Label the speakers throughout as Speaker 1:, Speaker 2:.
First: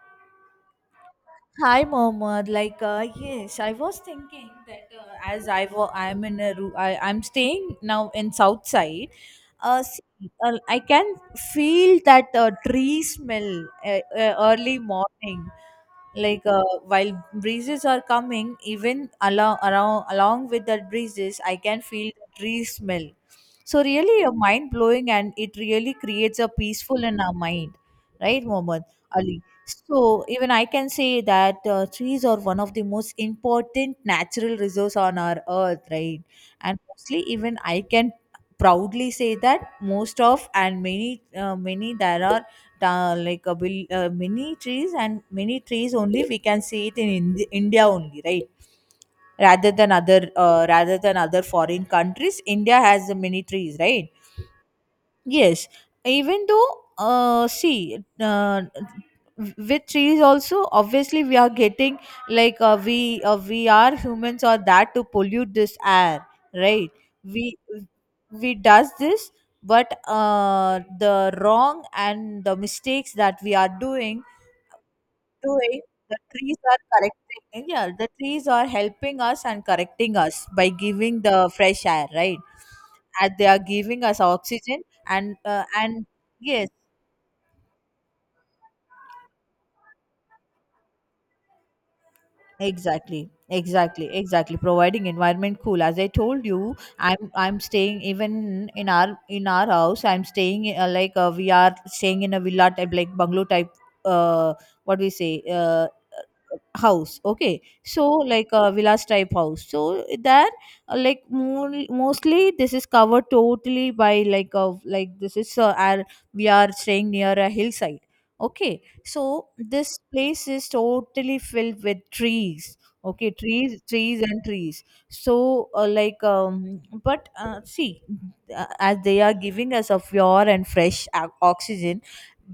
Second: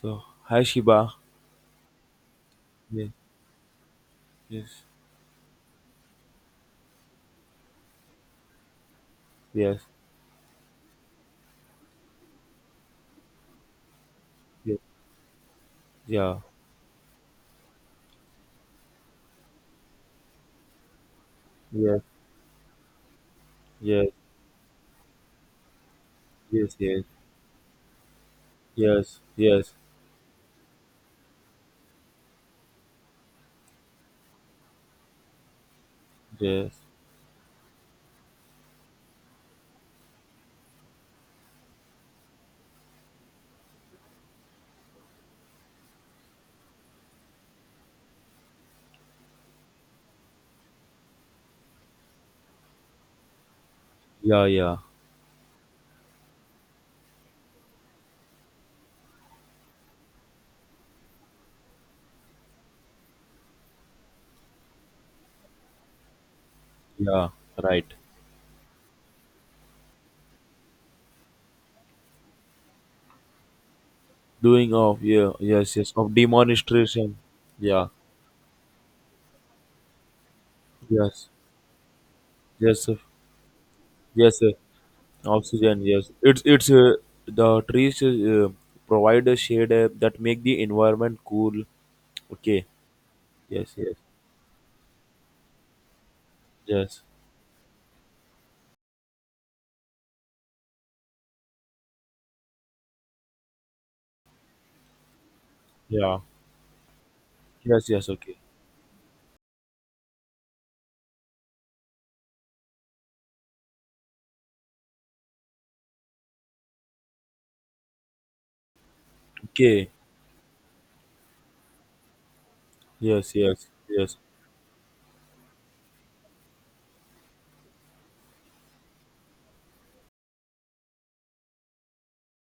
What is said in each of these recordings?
Speaker 1: So, hi Shiba.
Speaker 2: Hi, Mohammed.
Speaker 1: Yes,
Speaker 2: Yes, I was thinking
Speaker 1: yes,
Speaker 2: that as I'm in a I'm staying now in South Side. Uh,
Speaker 1: yes,
Speaker 2: see, I can feel that tree smell
Speaker 1: yes,
Speaker 2: early morning.
Speaker 1: yeah,
Speaker 2: While breezes are coming, even along around along with that breezes, I can
Speaker 1: yes,
Speaker 2: feel the tree smell. So
Speaker 1: yes,
Speaker 2: really, a mind blowing, and it really creates a
Speaker 1: yes, yes,
Speaker 2: peaceful in our mind, right, Mohammed?
Speaker 1: yes,
Speaker 2: Ali?
Speaker 1: yes,
Speaker 2: So even I can say that trees are one of the most important natural resource on our earth, right?
Speaker 1: yes,
Speaker 2: And mostly, even I can proudly say that most of and many many there are many trees and many trees only we can see it in India only, right? Rather than other foreign countries, India has many trees, right?
Speaker 1: yeah, yeah,
Speaker 2: Yes, even though, uh, see, uh, with trees also, obviously we are getting we are humans or that to pollute this air, right?
Speaker 1: yeah,
Speaker 2: We
Speaker 1: right.
Speaker 2: we does this, but the wrong and the mistakes that we are doing
Speaker 1: Doing of, yeah,
Speaker 2: to
Speaker 1: yes,
Speaker 2: it,
Speaker 1: yes, of
Speaker 2: the trees are
Speaker 1: demonstration.
Speaker 2: correcting.
Speaker 1: Yeah,
Speaker 2: Yeah, the trees are helping us and correcting us by giving
Speaker 1: yes,
Speaker 2: the fresh air, right?
Speaker 1: yes, sir,
Speaker 2: And they are giving us
Speaker 1: yes, sir.
Speaker 2: oxygen and uh,
Speaker 1: Oxygen,
Speaker 2: and
Speaker 1: yes.
Speaker 2: yes,
Speaker 1: The trees provide a shade that make the environment cool. Okay,
Speaker 2: exactly,
Speaker 1: yes, yes,
Speaker 2: exactly, exactly. Providing environment cool. As I told you,
Speaker 1: yes,
Speaker 2: I'm staying even in our house. I'm staying we are staying in a villa type, like bungalow type. Uh, what we say? Uh,
Speaker 1: yeah,
Speaker 2: house, okay,
Speaker 1: yes,
Speaker 2: so
Speaker 1: yes, okay,
Speaker 2: like a villas type house so there, like more, mostly this is covered totally by like of like this is our, we are staying near a hillside, okay, so
Speaker 1: okay,
Speaker 2: this place is totally filled with trees, okay,
Speaker 1: yes, yes,
Speaker 2: trees,
Speaker 1: yes,
Speaker 2: trees and trees. So like but see, as they are giving us a pure and fresh oxygen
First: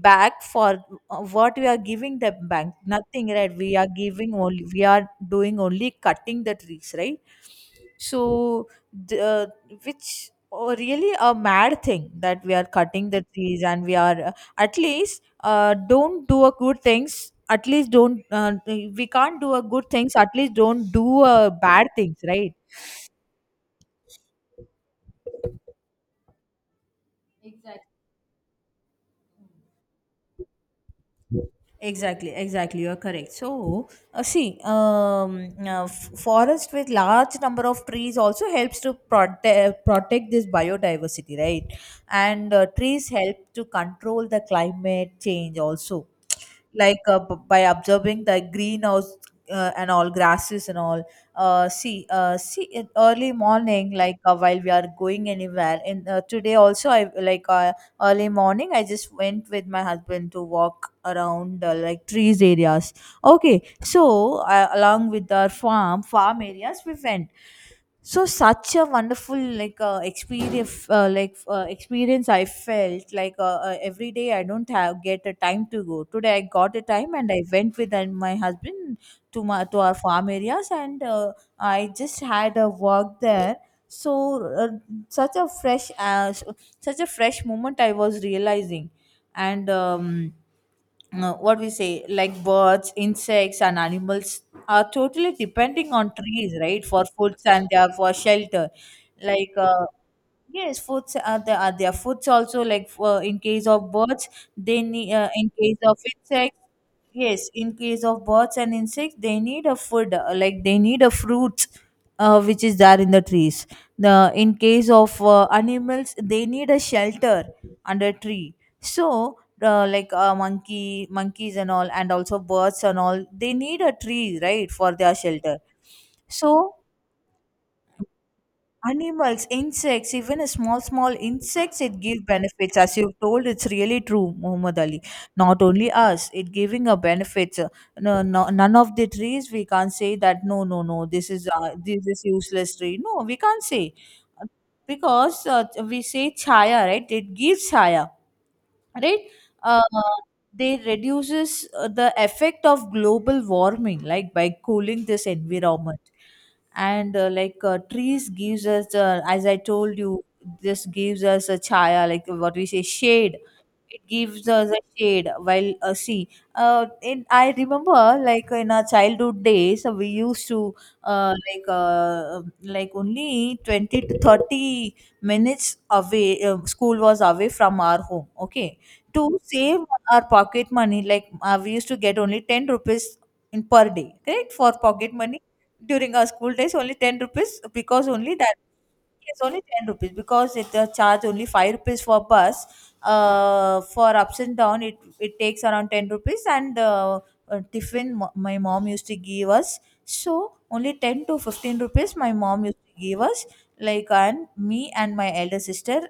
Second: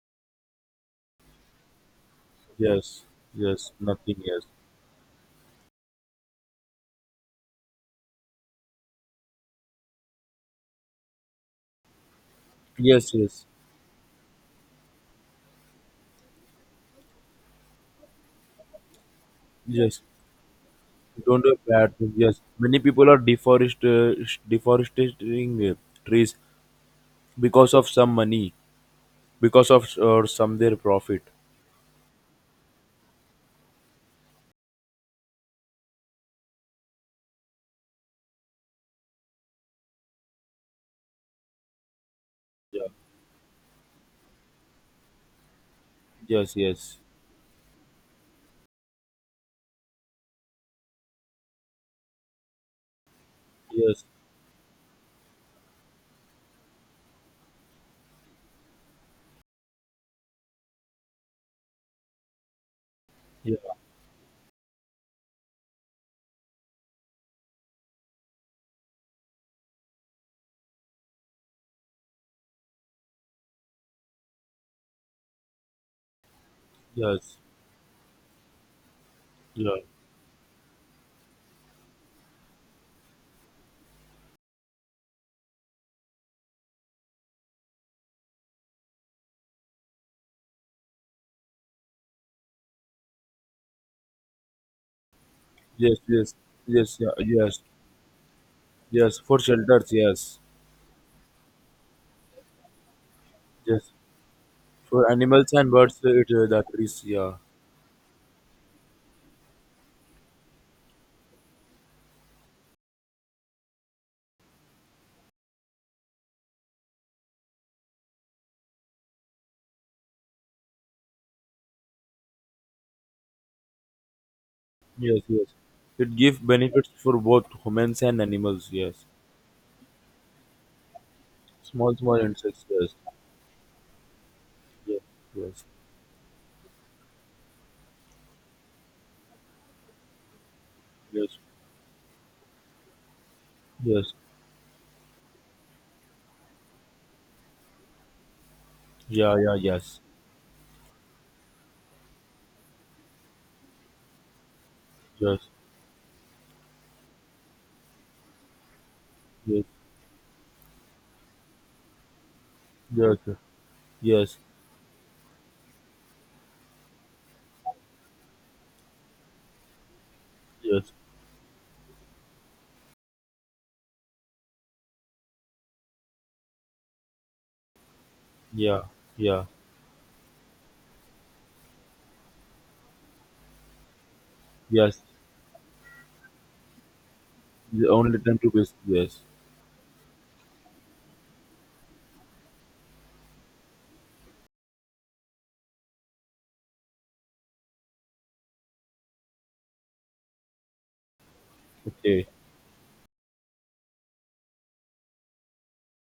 Speaker 2: back, for what we are giving the bank?
Speaker 1: yes,
Speaker 2: Nothing, right?
Speaker 1: yes,
Speaker 2: We are
Speaker 1: nothing.
Speaker 2: giving
Speaker 1: Yes,
Speaker 2: only, we are doing only cutting the trees, right? So the, uh, which, oh, really a mad thing that we are cutting
Speaker 1: yes,
Speaker 2: the
Speaker 1: yes,
Speaker 2: trees and we are at least don't do a good things, at least don't we can't do a good
Speaker 1: yes.
Speaker 2: things, at least don't do
Speaker 1: Don't
Speaker 2: a
Speaker 1: do
Speaker 2: bad
Speaker 1: bad thing.
Speaker 2: things,
Speaker 1: Yes,
Speaker 2: right?
Speaker 1: many people are deforest deforesting trees because of some money, because of or some their profit.
Speaker 2: Exactly, exactly. You're correct. So, forest with large number of trees also helps to protect this biodiversity, right? And
Speaker 1: Yeah.
Speaker 2: trees help to control the climate change also,
Speaker 1: Yes. Yes.
Speaker 2: by observing the greenhouse and all grasses and all. In early morning,
Speaker 1: Yes.
Speaker 2: while we are going anywhere, and today also, I like. Early morning, I just went with my husband to walk around like trees areas, okay,
Speaker 1: Yeah.
Speaker 2: so along with our farm areas we went. So such a wonderful experience, experience I felt, every day I don't have get a time to go, today I got a time and
Speaker 1: Yes.
Speaker 2: I went with my husband to my
Speaker 1: Yeah.
Speaker 2: to our farm areas, and I just had a walk there. So such a fresh such a fresh moment I was realizing, and what we say, like birds, insects and animals are totally depending
Speaker 1: Yes.
Speaker 2: on
Speaker 1: Yes.
Speaker 2: trees, right,
Speaker 1: Yes.
Speaker 2: for
Speaker 1: Yeah.
Speaker 2: food,
Speaker 1: Yes.
Speaker 2: and they are for shelter.
Speaker 1: Yes. For
Speaker 2: like uh,
Speaker 1: shelters. Yes.
Speaker 2: Yes, foods are there. Are there foods also like for in case
Speaker 1: Yes.
Speaker 2: of birds, they
Speaker 1: For
Speaker 2: need, in
Speaker 1: animals and
Speaker 2: case of
Speaker 1: birds, it
Speaker 2: insects.
Speaker 1: that trees. Yeah.
Speaker 2: Yes, in case of birds and insects, they need a food, like they need a fruit, which is there in the trees. The in case of animals, they need a shelter under tree. So monkey, monkeys and all, and also birds and all, they need a tree, right, for their
Speaker 1: Yes. Yes.
Speaker 2: shelter.
Speaker 1: It gives
Speaker 2: So
Speaker 1: benefits for both humans and animals. Yes.
Speaker 2: animals, insects, even a small, small insects,
Speaker 1: Small,
Speaker 2: it
Speaker 1: small
Speaker 2: give
Speaker 1: insects.
Speaker 2: benefits.
Speaker 1: Yes.
Speaker 2: As you've told, it's really true, Muhammad
Speaker 1: Yes,
Speaker 2: Ali.
Speaker 1: yes,
Speaker 2: Not only us, it giving a benefits. No, no, none of the trees we can't say that no, no, no.
Speaker 1: yes,
Speaker 2: This is useless tree. No, we can't say,
Speaker 1: yes,
Speaker 2: because we say chaya, right? It gives chaya, right.
Speaker 1: yeah, yeah,
Speaker 2: uh,
Speaker 1: yes,
Speaker 2: they reduces the effect of global warming, like by cooling this
Speaker 1: yes,
Speaker 2: environment and trees gives us, as I
Speaker 1: yes,
Speaker 2: told you, this gives us a chaya, like what we say,
Speaker 1: yes,
Speaker 2: shade. It
Speaker 1: yes,
Speaker 2: gives us a shade. While see in, I remember like in our childhood days, we used to,
Speaker 1: yes,
Speaker 2: uh, like uh, um, like only 20 to 30 minutes away school was away from our home, okay,
Speaker 1: yeah,
Speaker 2: to
Speaker 1: yeah,
Speaker 2: save our pocket money, we used to get only 10 rupees in per day, correct? For
Speaker 1: yes.
Speaker 2: pocket money during our school days, only 10 rupees
Speaker 1: The
Speaker 2: because
Speaker 1: only
Speaker 2: only
Speaker 1: time to
Speaker 2: that
Speaker 1: visit, yes.
Speaker 2: is only 10 rupees, because it charge only 5 rupees for bus. For ups and down, it takes around 10 rupees, and tiffin my mom used to give us. So only 10 to 15 rupees
Speaker 1: Okay,
Speaker 2: my mom used gave us, like, and me and my elder sister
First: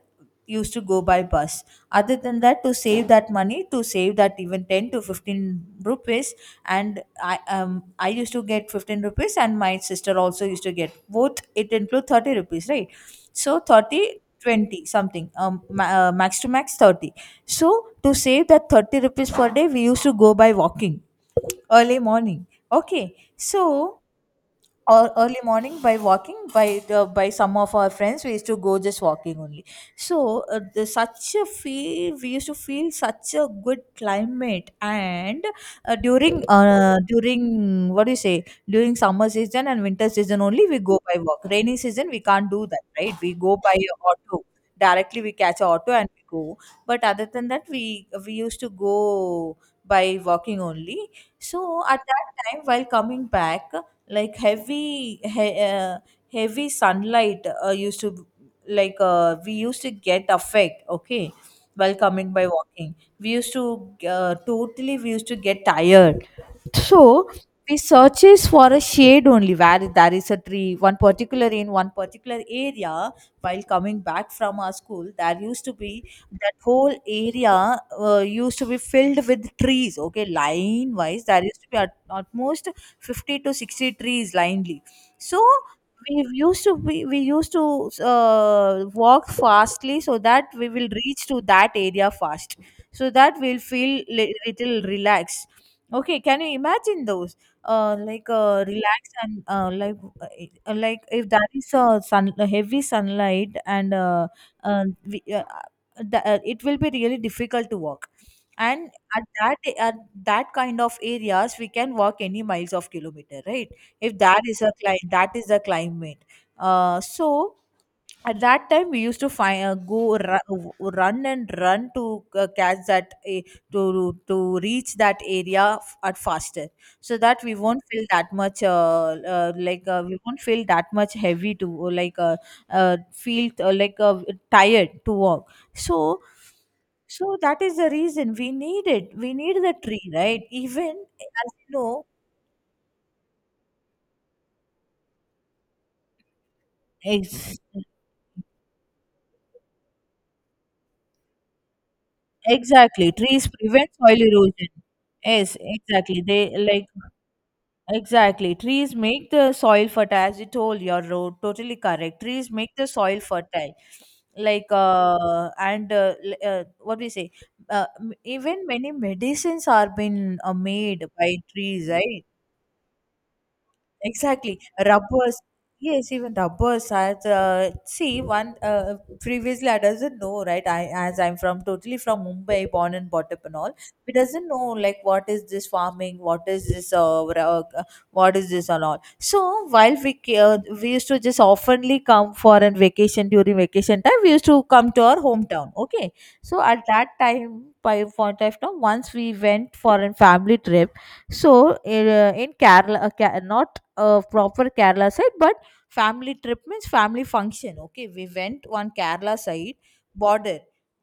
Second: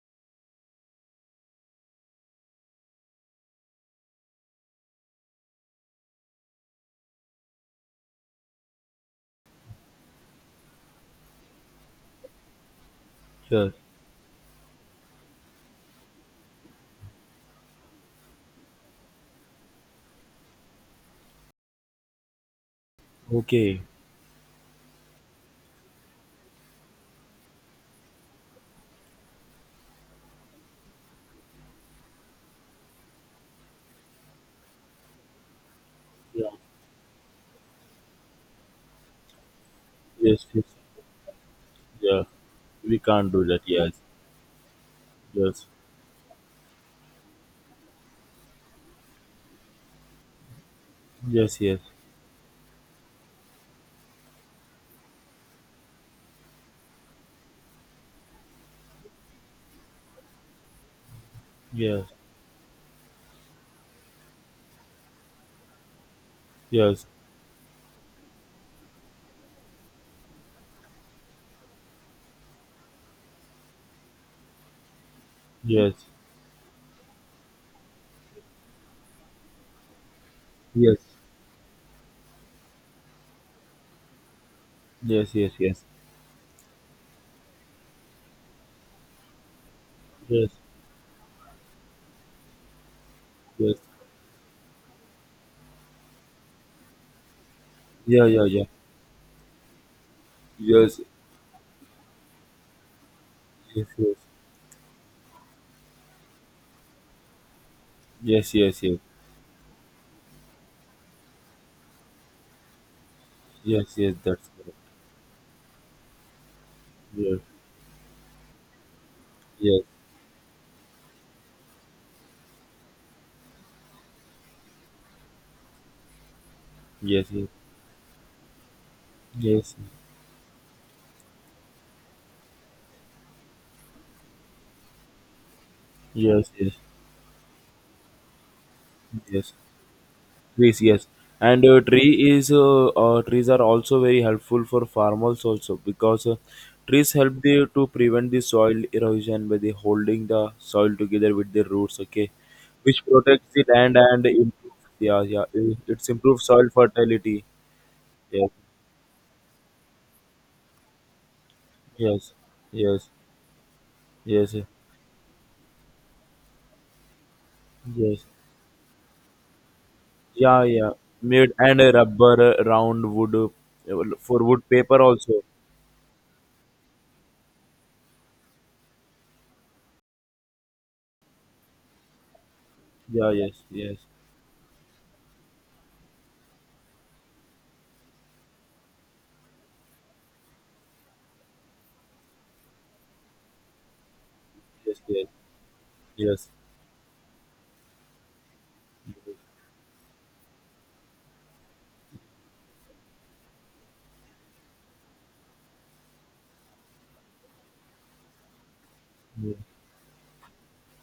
Speaker 2: used to go by bus. Other than that, to save that money, to save that even 10 to 15 rupees, and I used to get 15 rupees and my sister also used to get, both it include 30 rupees, right? So
Speaker 1: yes,
Speaker 2: 30, 20 something, max to max 30. So to save that 30 rupees per day, we used to go by walking early morning, okay.
Speaker 1: okay,
Speaker 2: So or early morning by walking by the by some of our friends, we used to go just walking only. So such a feel we used to feel, such a good climate. And
Speaker 1: yeah,
Speaker 2: during, what do you say, during summer season and winter season
Speaker 1: yes, yes,
Speaker 2: only we go by walk. Rainy season we
Speaker 1: yeah.
Speaker 2: can't do that,
Speaker 1: We
Speaker 2: right,
Speaker 1: can't
Speaker 2: we
Speaker 1: do
Speaker 2: go
Speaker 1: that.
Speaker 2: by
Speaker 1: Yes,
Speaker 2: auto, directly we catch
Speaker 1: yes,
Speaker 2: a auto and we go. But other than that we used to go by walking only.
Speaker 1: yes, yes,
Speaker 2: So at that time, while coming back, like heavy he- uh, heavy sunlight used to, we used to get affect, okay, while
Speaker 1: yes,
Speaker 2: coming by walking we used to totally we used to get tired.
Speaker 1: yes,
Speaker 2: So we searches for a shade only where there is a tree, one particular in one particular area. While coming back from our school, there used to
Speaker 1: yes,
Speaker 2: be that whole area used to be filled with trees. Okay, line
Speaker 1: yes,
Speaker 2: wise, there used to be at most 50 to 60 trees linely.
Speaker 1: yes,
Speaker 2: So
Speaker 1: yes, yes,
Speaker 2: we used to walk fastly so that
Speaker 1: yes,
Speaker 2: we will reach to that area fast, so that we'll
Speaker 1: yes,
Speaker 2: feel little relaxed. Okay, can you imagine those?
Speaker 1: yeah, yeah, yeah,
Speaker 2: Relax and
Speaker 1: yes,
Speaker 2: like if that is a sun, a heavy sunlight,
Speaker 1: yes,
Speaker 2: and
Speaker 1: yes.
Speaker 2: uh, we, uh, uh, it will be really difficult to walk.
Speaker 1: Yes, yes,
Speaker 2: And
Speaker 1: yes,
Speaker 2: at that kind of areas, we can walk any miles of kilometer, right?
Speaker 1: yes, yes,
Speaker 2: If that
Speaker 1: that's
Speaker 2: is
Speaker 1: correct.
Speaker 2: a climate, that is the climate.
Speaker 1: Yes,
Speaker 2: So at that time we used to find,
Speaker 1: yes,
Speaker 2: go run and run to catch that to reach that area at faster, so
Speaker 1: yes, yes,
Speaker 2: that
Speaker 1: yes,
Speaker 2: we won't feel that much
Speaker 1: yes,
Speaker 2: we won't feel that much heavy to, or like feel like tired to walk. So
Speaker 1: yes, yes,
Speaker 2: so that is the reason we need it, we
Speaker 1: yes.
Speaker 2: need the tree, right?
Speaker 1: Trees,
Speaker 2: Even
Speaker 1: yes.
Speaker 2: as
Speaker 1: And
Speaker 2: you know,
Speaker 1: trees are also very helpful for farmers also because trees help
Speaker 2: ex-
Speaker 1: the, to prevent the soil erosion by the holding the soil together with the roots. Okay, which
Speaker 2: exactly, trees
Speaker 1: protects the
Speaker 2: prevent
Speaker 1: land and
Speaker 2: soil erosion.
Speaker 1: improves. Yeah, yeah.
Speaker 2: Yes,
Speaker 1: It's
Speaker 2: exactly,
Speaker 1: improved
Speaker 2: they
Speaker 1: soil
Speaker 2: like
Speaker 1: fertility. Yes,
Speaker 2: exactly. Trees make the soil fertile, as you told, your road. Totally correct.
Speaker 1: yes,
Speaker 2: Trees make the
Speaker 1: yes,
Speaker 2: soil fertile.
Speaker 1: yes,
Speaker 2: What do you say?
Speaker 1: yes.
Speaker 2: Even many medicines are been
Speaker 1: Yeah, yeah.
Speaker 2: made by
Speaker 1: Made and
Speaker 2: trees, right?
Speaker 1: rubber, round wood for
Speaker 2: Exactly.
Speaker 1: wood paper also.
Speaker 2: Rubbers. Yes, even rubbers. I, see, one, previously I doesn't know, right? I, as I'm from totally from Mumbai, born and
Speaker 1: Yeah,
Speaker 2: brought up and
Speaker 1: yes,
Speaker 2: all.
Speaker 1: yes,
Speaker 2: We doesn't know like what is this farming, what is this what is this and all. So while we used to just oftenly come for a vacation, during vacation time we used to come
Speaker 1: yes,
Speaker 2: to our
Speaker 1: yes.
Speaker 2: hometown. Okay,
Speaker 1: Yes.
Speaker 2: so at that time, by point of time, once we went for a family trip, so in Kerala, not a proper Kerala side, but family trip means family function. Okay, we went on Kerala
Speaker 1: Yes.
Speaker 2: side border,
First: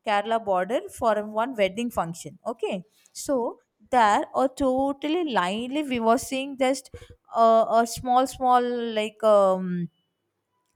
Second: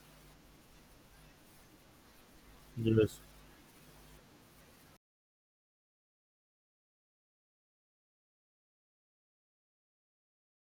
Speaker 2: Kerala border for one wedding function. Okay,
Speaker 1: Yes.
Speaker 2: so there a totally lively we were seeing just a small like um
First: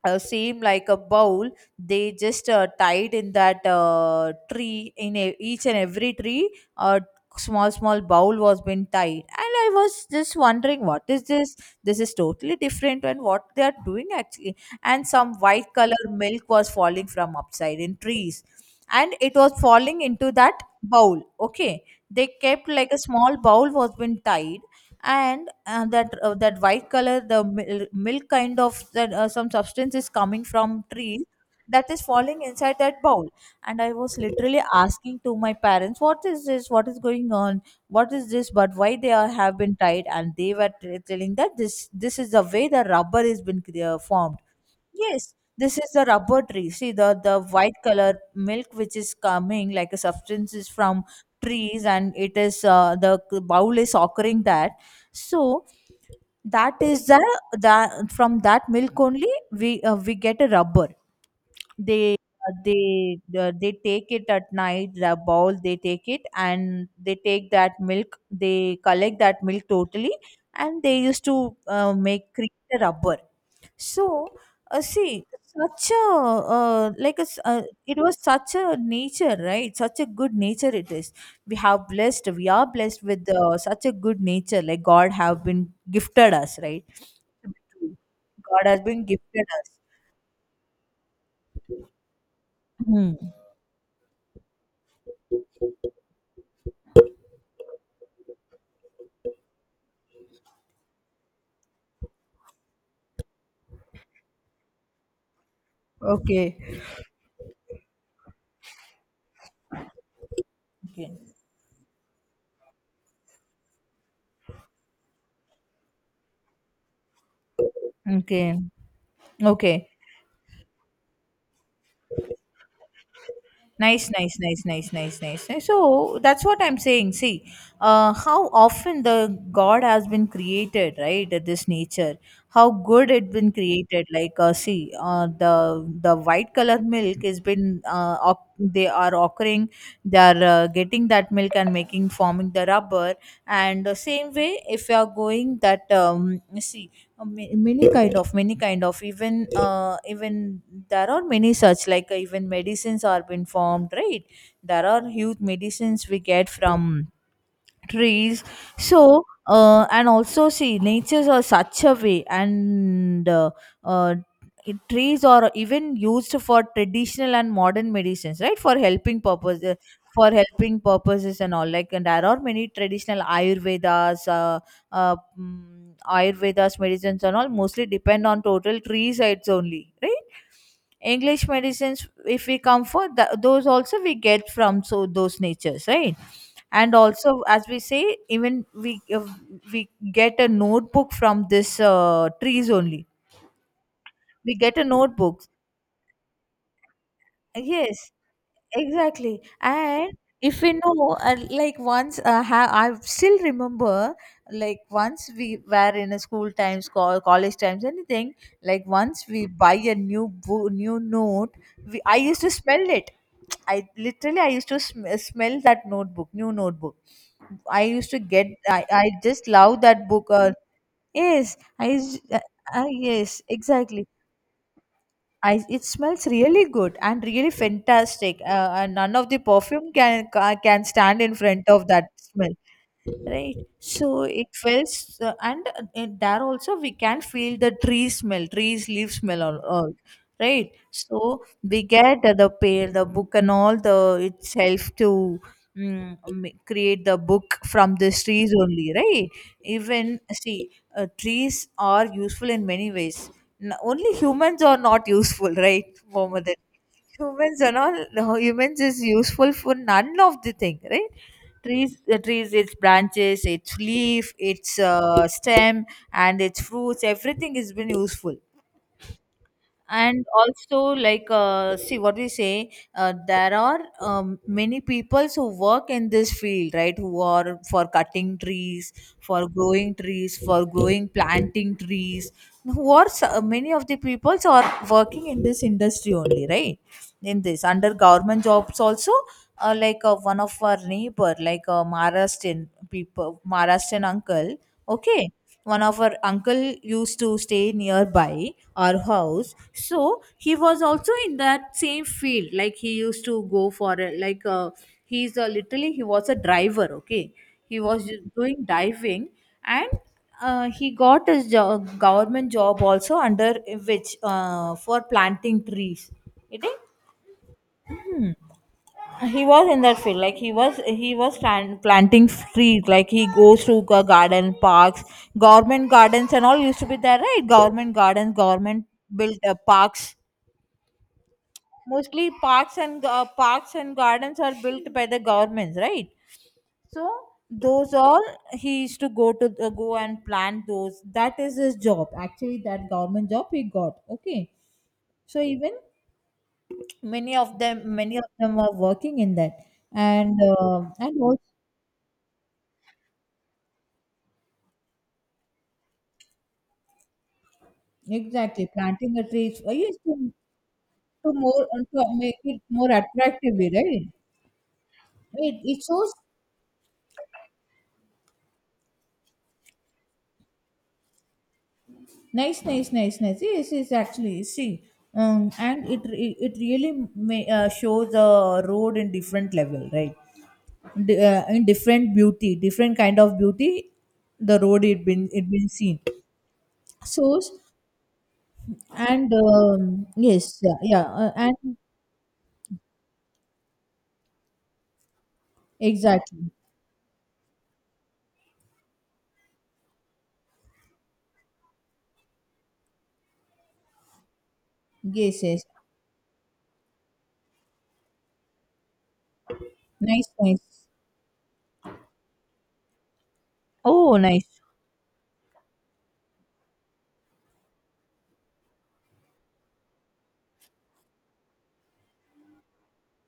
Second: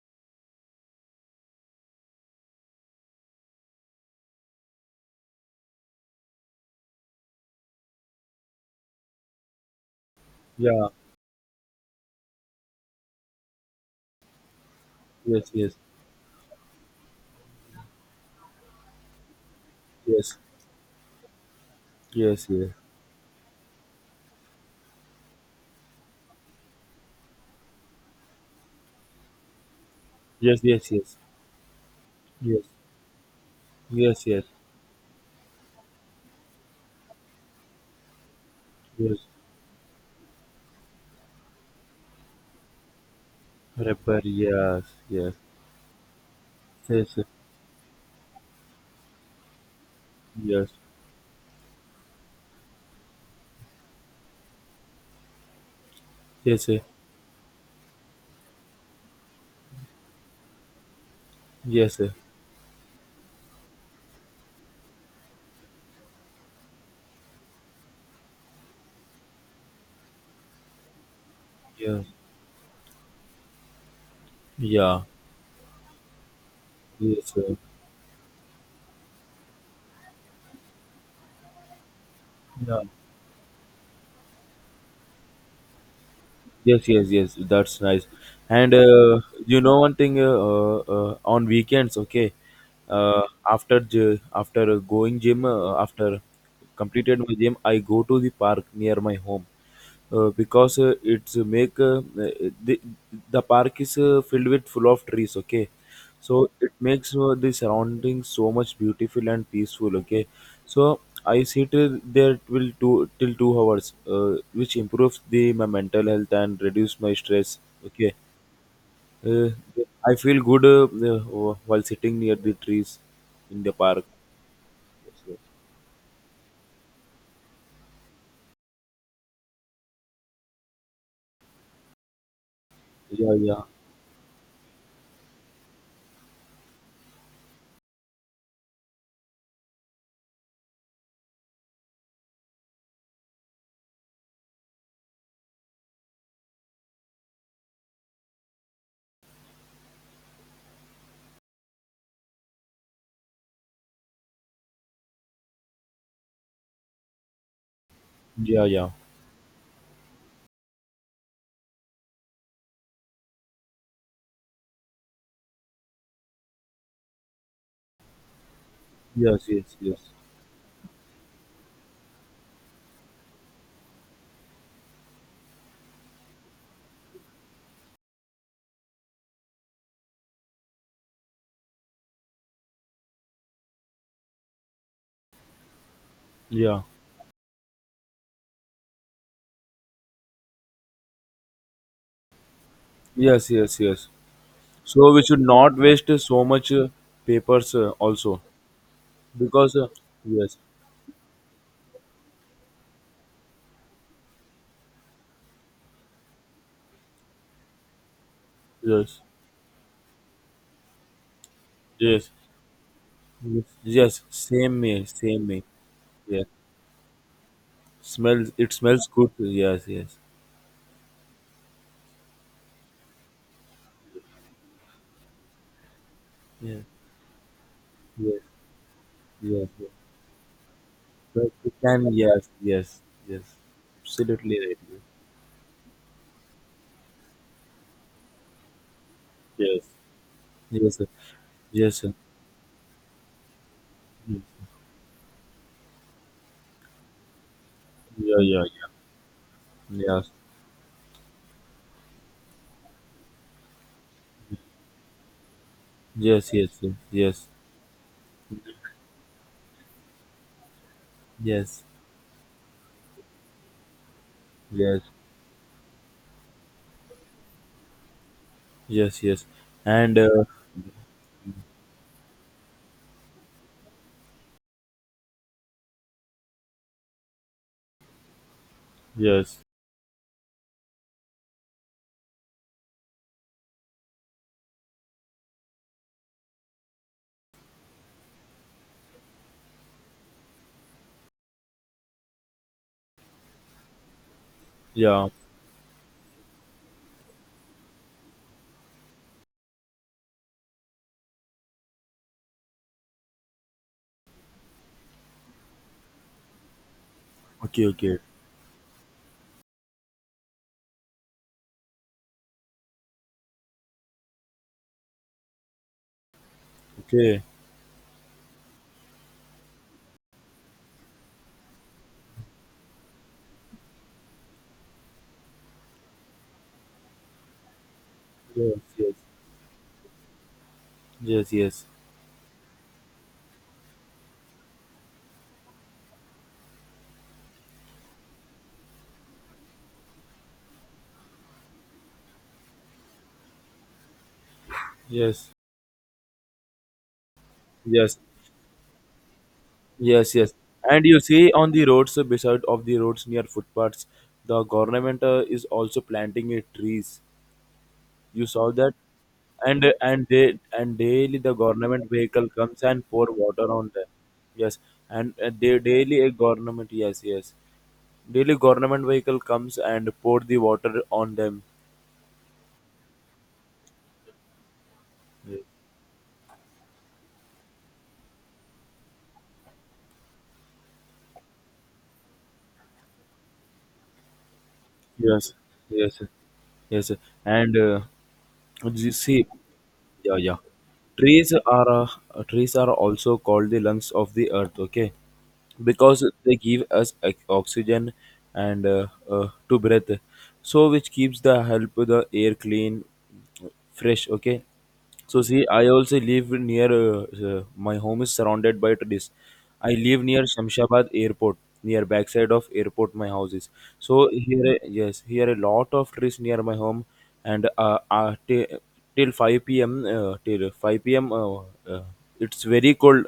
Speaker 2: seem like a bowl they just tied in that tree in a, each and every tree a small bowl was been tied, and I was just wondering
Speaker 1: Yeah.
Speaker 2: what is this. This is totally different, and what they are doing actually, and some
Speaker 1: Yes.
Speaker 2: white
Speaker 1: Yes.
Speaker 2: color milk was falling from upside in trees and it was falling into
Speaker 1: Yes.
Speaker 2: that bowl. Okay, they
Speaker 1: Yes.
Speaker 2: kept
Speaker 1: Yes.
Speaker 2: like a small bowl was been tied. And that that white color the milk kind of that some substance is coming
Speaker 1: Yes.
Speaker 2: from
Speaker 1: Yes. Yes.
Speaker 2: tree, that is falling inside that bowl. And I was
Speaker 1: Yes. Yes. Yes.
Speaker 2: literally asking to my parents, what is this, what is going on, what is this, but why they
Speaker 1: Yes.
Speaker 2: are, have been tied? And they were telling that this is the way the rubber has been
Speaker 1: Prepare.
Speaker 2: formed.
Speaker 1: Yes. Yes.
Speaker 2: Yes, this is the rubber tree. See, the
Speaker 1: Yes.
Speaker 2: white color milk which is coming like a substance
Speaker 1: Yes.
Speaker 2: is from trees, and it is the bowl is occurring that. So
Speaker 1: Yes.
Speaker 2: that is the, that from that milk only we get a rubber.
Speaker 1: Yes.
Speaker 2: They they take it at night, the bowl they take it, and they take that milk, they collect that milk totally, and they used to
Speaker 1: Yes.
Speaker 2: make create a rubber. So,
Speaker 1: Yeah.
Speaker 2: see, such a
Speaker 1: Yes. Yes.
Speaker 2: it was such a nature, right? Such a good nature it is. We have blessed, we are
Speaker 1: Yeah.
Speaker 2: blessed with such a good nature. Like God have been gifted us, right?
Speaker 1: Yes, yes, yes.
Speaker 2: To be
Speaker 1: That's
Speaker 2: true.
Speaker 1: nice.
Speaker 2: God
Speaker 1: And
Speaker 2: has been gifted
Speaker 1: you
Speaker 2: us.
Speaker 1: know one thing, on weekends, okay.
Speaker 2: Hmm.
Speaker 1: Uh, after going gym, after completed my gym, I go to the park near my home, because it's make the the park is filled with full of trees, okay, so
Speaker 2: Okay.
Speaker 1: it makes the surroundings so much beautiful and peaceful. Okay, so
Speaker 2: Okay.
Speaker 1: I sit there will two till 2 hours, which improves the my mental health and reduce my stress. Okay,
Speaker 2: Okay.
Speaker 1: uh,
Speaker 2: Okay.
Speaker 1: I feel good while sitting near the trees in the park.
Speaker 2: Nice, nice, nice, nice, nice, nice, nice. So that's what I'm saying. See, how often the God has been created, right? This nature, how good it
Speaker 1: Yeah,
Speaker 2: been
Speaker 1: yeah,
Speaker 2: created. Like, see, the white color milk has been they are occurring, they are getting that milk and making forming the rubber. And the same way, if you are going that see, many kind of even even there are many such like even medicines are been formed, right? There are huge medicines we get from trees.
Speaker 1: yeah, yeah,
Speaker 2: So and also see, natures are such a way, and uh, trees are even used for traditional and modern medicines, right, for helping
Speaker 1: yes, yes,
Speaker 2: purposes,
Speaker 1: yes,
Speaker 2: for helping purposes and all. Like, and there are many traditional ayurvedas ayurvedas medicines and all mostly depend on total tree sites only, right? English medicines, if we come for those also, we get from so those natures, right?
Speaker 1: yeah,
Speaker 2: And also, as we say, even we we get a notebook from this trees only.
Speaker 1: yes, yes, yes,
Speaker 2: We get a
Speaker 1: so we
Speaker 2: notebook.
Speaker 1: should not waste so much papers
Speaker 2: Yes,
Speaker 1: also,
Speaker 2: exactly.
Speaker 1: because
Speaker 2: And
Speaker 1: yes,
Speaker 2: if we know, like once, I still remember, like once we were in a school times, call, college times, anything. Like
Speaker 1: yes,
Speaker 2: once we buy a new new note, we I
Speaker 1: yes.
Speaker 2: used to smell it.
Speaker 1: Yes,
Speaker 2: I
Speaker 1: yes,
Speaker 2: literally I used to
Speaker 1: same here, same
Speaker 2: smell
Speaker 1: here.
Speaker 2: that notebook,
Speaker 1: Yeah,
Speaker 2: new notebook. I used to get.
Speaker 1: smells. It smells
Speaker 2: I
Speaker 1: good.
Speaker 2: just love
Speaker 1: Yes,
Speaker 2: that
Speaker 1: yes,
Speaker 2: book. Yes, I used. Yes, exactly. I, it smells really
Speaker 1: yeah,
Speaker 2: good and really
Speaker 1: yes,
Speaker 2: fantastic. And none of the
Speaker 1: yes, yes.
Speaker 2: perfume can can stand in
Speaker 1: But
Speaker 2: front
Speaker 1: you
Speaker 2: of that
Speaker 1: can. Yes,
Speaker 2: smell,
Speaker 1: yes, yes.
Speaker 2: right? So it
Speaker 1: Absolutely right.
Speaker 2: feels and there also we can feel the tree smell, trees leaf smell, all,
Speaker 1: Yes,
Speaker 2: all right?
Speaker 1: yes, sir,
Speaker 2: So we
Speaker 1: yes, sir.
Speaker 2: get the pale the book and all the
Speaker 1: Mm.
Speaker 2: itself to create the book from these
Speaker 1: Yeah,
Speaker 2: trees
Speaker 1: yeah,
Speaker 2: only, right?
Speaker 1: yeah.
Speaker 2: Even
Speaker 1: Yes,
Speaker 2: see, trees are useful in many ways. Only humans are not useful right,
Speaker 1: yes,
Speaker 2: Mohammed?
Speaker 1: yes, sir, yes,
Speaker 2: Humans and all, no, humans is useful for none of the thing, right?
Speaker 1: yes,
Speaker 2: Trees, the trees, its branches, its leaf, its
Speaker 1: yes,
Speaker 2: stem and its fruits, everything has been useful.
Speaker 1: yes, yes. And
Speaker 2: And also, like see what we say, there are many people who work in this field, right, who are for cutting trees, for
Speaker 1: yes,
Speaker 2: growing trees, for growing planting trees, who are many of the peoples are working in this industry only, right? In this under government jobs also. One of our neighbor, like a Maharashtrian people, Maharashtrian uncle,
Speaker 1: yeah.
Speaker 2: okay, one of our uncle used to stay nearby our house. So he was also in that same field. Like he used to go for like he's a literally he was a driver, okay? He
Speaker 1: Okay,
Speaker 2: was
Speaker 1: okay,
Speaker 2: doing diving, and he got his job, government job also, under which for planting trees. You think?
Speaker 1: okay.
Speaker 2: He was in that field. Like he was, he was planting trees. Like he goes to garden parks, government gardens and all used to be there, right? Government gardens,
Speaker 1: Yes,
Speaker 2: government
Speaker 1: yes,
Speaker 2: built parks,
Speaker 1: yes,
Speaker 2: mostly parks, and parks and gardens are built by the governments, right? So those all, he used to go and plant those. That is his job, actually. That government job he got, okay? So
Speaker 1: yes, yes,
Speaker 2: even many of them, many
Speaker 1: yes.
Speaker 2: of them are working in that.
Speaker 1: Yes,
Speaker 2: And
Speaker 1: yes. And
Speaker 2: and
Speaker 1: you
Speaker 2: also,
Speaker 1: see on the roads, beside of the roads near footpaths, the government is also planting trees. You saw
Speaker 2: exactly,
Speaker 1: that?
Speaker 2: planting a tree is,
Speaker 1: And,
Speaker 2: yes,
Speaker 1: and they, and
Speaker 2: to
Speaker 1: daily the
Speaker 2: more to
Speaker 1: government
Speaker 2: make
Speaker 1: vehicle
Speaker 2: it
Speaker 1: comes
Speaker 2: more
Speaker 1: and pour water
Speaker 2: attractively,
Speaker 1: on them.
Speaker 2: right?
Speaker 1: Yes, and
Speaker 2: It,
Speaker 1: they
Speaker 2: it shows
Speaker 1: daily a government. Yes, yes. Daily government vehicle comes and pour the water on them.
Speaker 2: nice, nice, nice, nice. Yes, yes, actually, see,
Speaker 1: Yes.
Speaker 2: and it it really may, shows the road in different level, right? In different beauty, different kind of beauty, the road it been, it
Speaker 1: Yes,
Speaker 2: been seen
Speaker 1: yes, yes.
Speaker 2: shows,
Speaker 1: And you
Speaker 2: and
Speaker 1: see, yeah, yeah.
Speaker 2: yes, yeah, yeah,
Speaker 1: Trees
Speaker 2: and
Speaker 1: are, trees are also called the lungs of the earth. Okay, because
Speaker 2: exactly,
Speaker 1: they give us ox- oxygen and to breathe, so which keeps the help the air clean fresh. Okay, so
Speaker 2: yes,
Speaker 1: see,
Speaker 2: yes,
Speaker 1: I also live near, uh, my home is surrounded by trees. I live
Speaker 2: nice,
Speaker 1: near
Speaker 2: nice.
Speaker 1: Shamshabad airport, near backside of airport my house is. So
Speaker 2: Oh, nice.
Speaker 1: here, yes, here a lot of trees near my home. And till 5 p.m, till 5 p.m, uh, it's very cold,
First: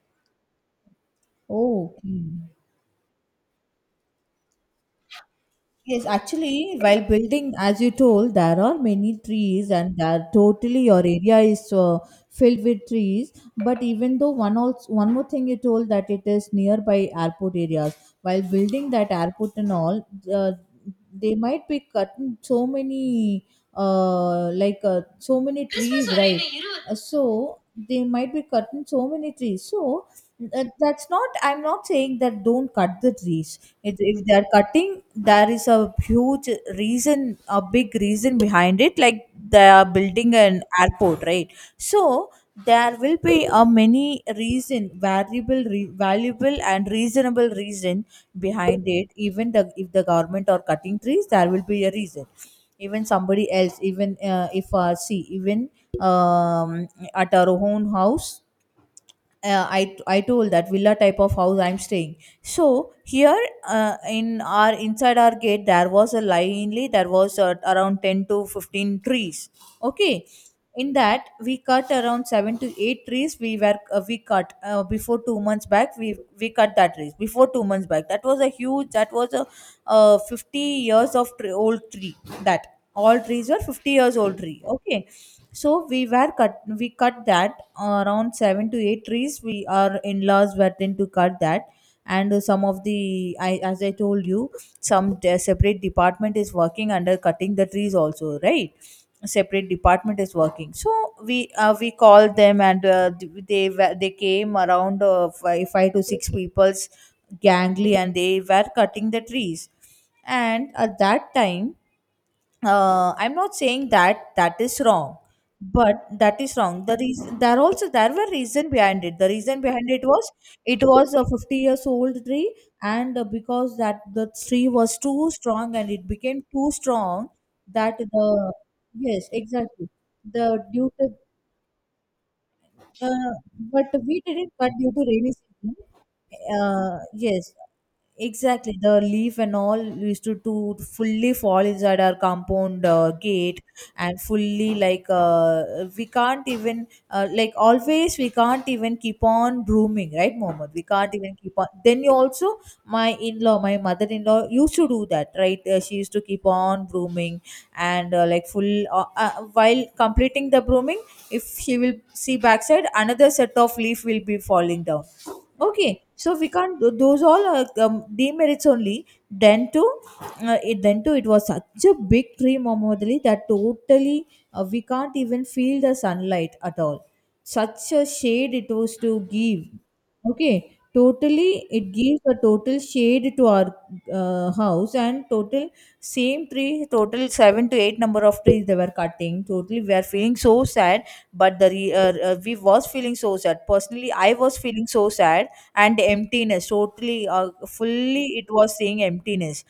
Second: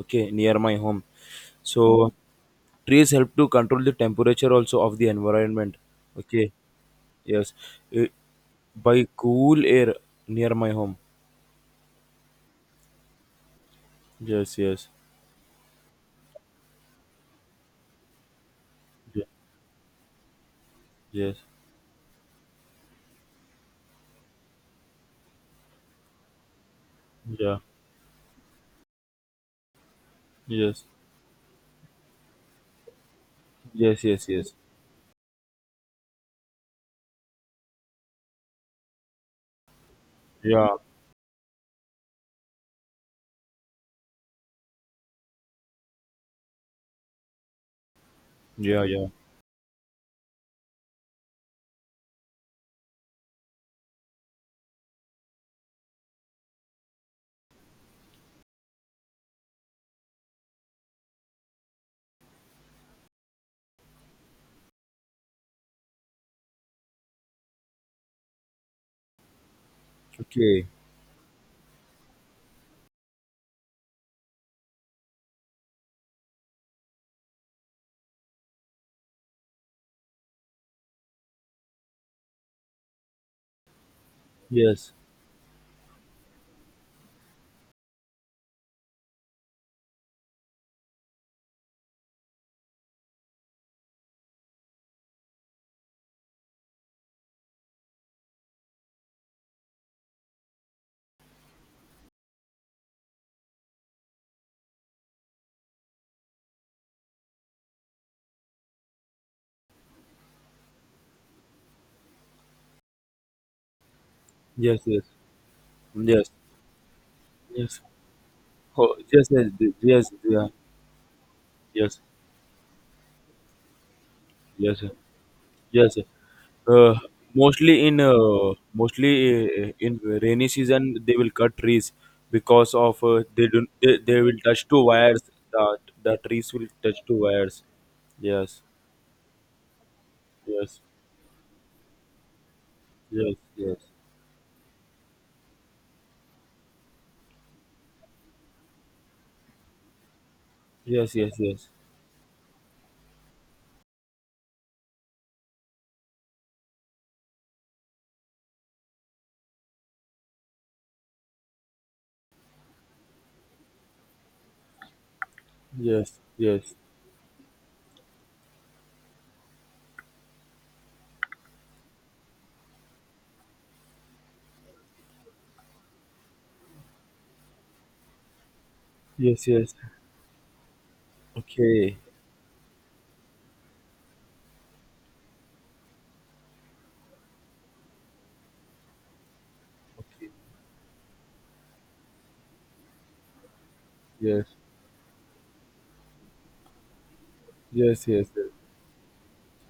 Speaker 1: okay, near my home.
Speaker 2: Oh,
Speaker 1: So
Speaker 2: hmm.
Speaker 1: trees help to control the temperature also of the environment.
Speaker 2: Yes.
Speaker 1: Okay,
Speaker 2: Actually, while building,
Speaker 1: yes,
Speaker 2: as you
Speaker 1: it,
Speaker 2: told, there are
Speaker 1: by
Speaker 2: many
Speaker 1: cool
Speaker 2: trees,
Speaker 1: air
Speaker 2: and there
Speaker 1: near my
Speaker 2: totally
Speaker 1: home.
Speaker 2: your area is filled with trees. But even though, one
Speaker 1: Yes, yes,
Speaker 2: also one more thing you told, that it is nearby airport areas. While building that
Speaker 1: ye-
Speaker 2: airport and all, uh, they
Speaker 1: yes,
Speaker 2: might be cutting so many so many trees, right?
Speaker 1: yeah,
Speaker 2: So they might be cutting so many trees. So
Speaker 1: yes,
Speaker 2: that's not, I'm not saying that don't cut the trees.
Speaker 1: yes,
Speaker 2: If
Speaker 1: yes,
Speaker 2: they are
Speaker 1: yes.
Speaker 2: cutting, there is a huge reason, a big reason behind it. Like they are building an
Speaker 1: Yeah,
Speaker 2: airport, right? So there will be a many reason, variable, valuable, and reasonable reason
Speaker 1: yeah,
Speaker 2: behind
Speaker 1: yeah.
Speaker 2: it. Even the if the government are cutting trees, there will be a reason. Even somebody else even if see, even um, at our own house, I told that villa type of house I'm staying. So here in our inside our gate, there was a linely, there was around 10 to 15 trees. Okay,
Speaker 1: Okay.
Speaker 2: in that we cut around 7 to 8 trees. We were we cut before 2 months back, we cut that trees before 2 months back. That was a huge, that was a 50 years of old tree. That all trees were 50 years old tree,
Speaker 1: Yes,
Speaker 2: okay? So we were cut, we cut that around 7 to 8 trees. We our in-laws were then to cut that. And some of the, I, as I told you, some separate department is working under cutting the trees also, right? A separate department is working. So we we called them, and they were, they came around five, five to six people's gangly, and they were cutting the trees. And at that time, I'm not saying that that
Speaker 1: yes,
Speaker 2: is
Speaker 1: yes,
Speaker 2: wrong, but
Speaker 1: yes,
Speaker 2: that is wrong. The reason there
Speaker 1: yes.
Speaker 2: also, there were reason
Speaker 1: Oh,
Speaker 2: behind it.
Speaker 1: yes,
Speaker 2: The
Speaker 1: yes,
Speaker 2: reason behind it
Speaker 1: yes,
Speaker 2: was,
Speaker 1: yeah,
Speaker 2: it was a 50 years
Speaker 1: yes,
Speaker 2: old tree, and because that, the tree
Speaker 1: yes.
Speaker 2: was too strong, and
Speaker 1: Yes,
Speaker 2: it became too
Speaker 1: uh,
Speaker 2: strong, that the, yes,
Speaker 1: mostly
Speaker 2: exactly,
Speaker 1: in rainy
Speaker 2: the due
Speaker 1: season
Speaker 2: to
Speaker 1: they will cut trees, because of
Speaker 2: uh, but
Speaker 1: they
Speaker 2: we
Speaker 1: will
Speaker 2: didn't
Speaker 1: touch
Speaker 2: cut
Speaker 1: two
Speaker 2: due to
Speaker 1: wires.
Speaker 2: rainy season.
Speaker 1: The the trees will touch two
Speaker 2: Yes,
Speaker 1: wires. Yes,
Speaker 2: exactly. The leaf and all used to
Speaker 1: yes,
Speaker 2: fully fall inside our compound
Speaker 1: yes,
Speaker 2: gate,
Speaker 1: yes,
Speaker 2: and fully like we can't even like always we can't even keep on brooming, right, Mohammed? We
Speaker 1: yes,
Speaker 2: can't
Speaker 1: yes,
Speaker 2: even keep on.
Speaker 1: yes,
Speaker 2: Then you also my in-law, my mother-in-law used to do that, right? She used to keep on brooming and like full while completing the brooming, if she will see backside another set of leaf will be falling down. Okay,
Speaker 1: yes,
Speaker 2: so we
Speaker 1: yes,
Speaker 2: can't those all are demerits only. Then too, it, then too, it was such a big tree, momodali that totally we can't even feel the sunlight at all. Such a shade it was to
Speaker 1: yes,
Speaker 2: give.
Speaker 1: yes.
Speaker 2: Okay, totally it
Speaker 1: Okay,
Speaker 2: gives a total shade to our house and total. Same tree, total seven to eight number of trees they were cutting. Totally we are
Speaker 1: okay.
Speaker 2: feeling so sad. But we was feeling so sad, personally I
Speaker 1: Yes,
Speaker 2: was feeling so sad, and emptiness. Totally
Speaker 1: yes, yes,
Speaker 2: fully
Speaker 1: yes,
Speaker 2: it was seeing emptiness.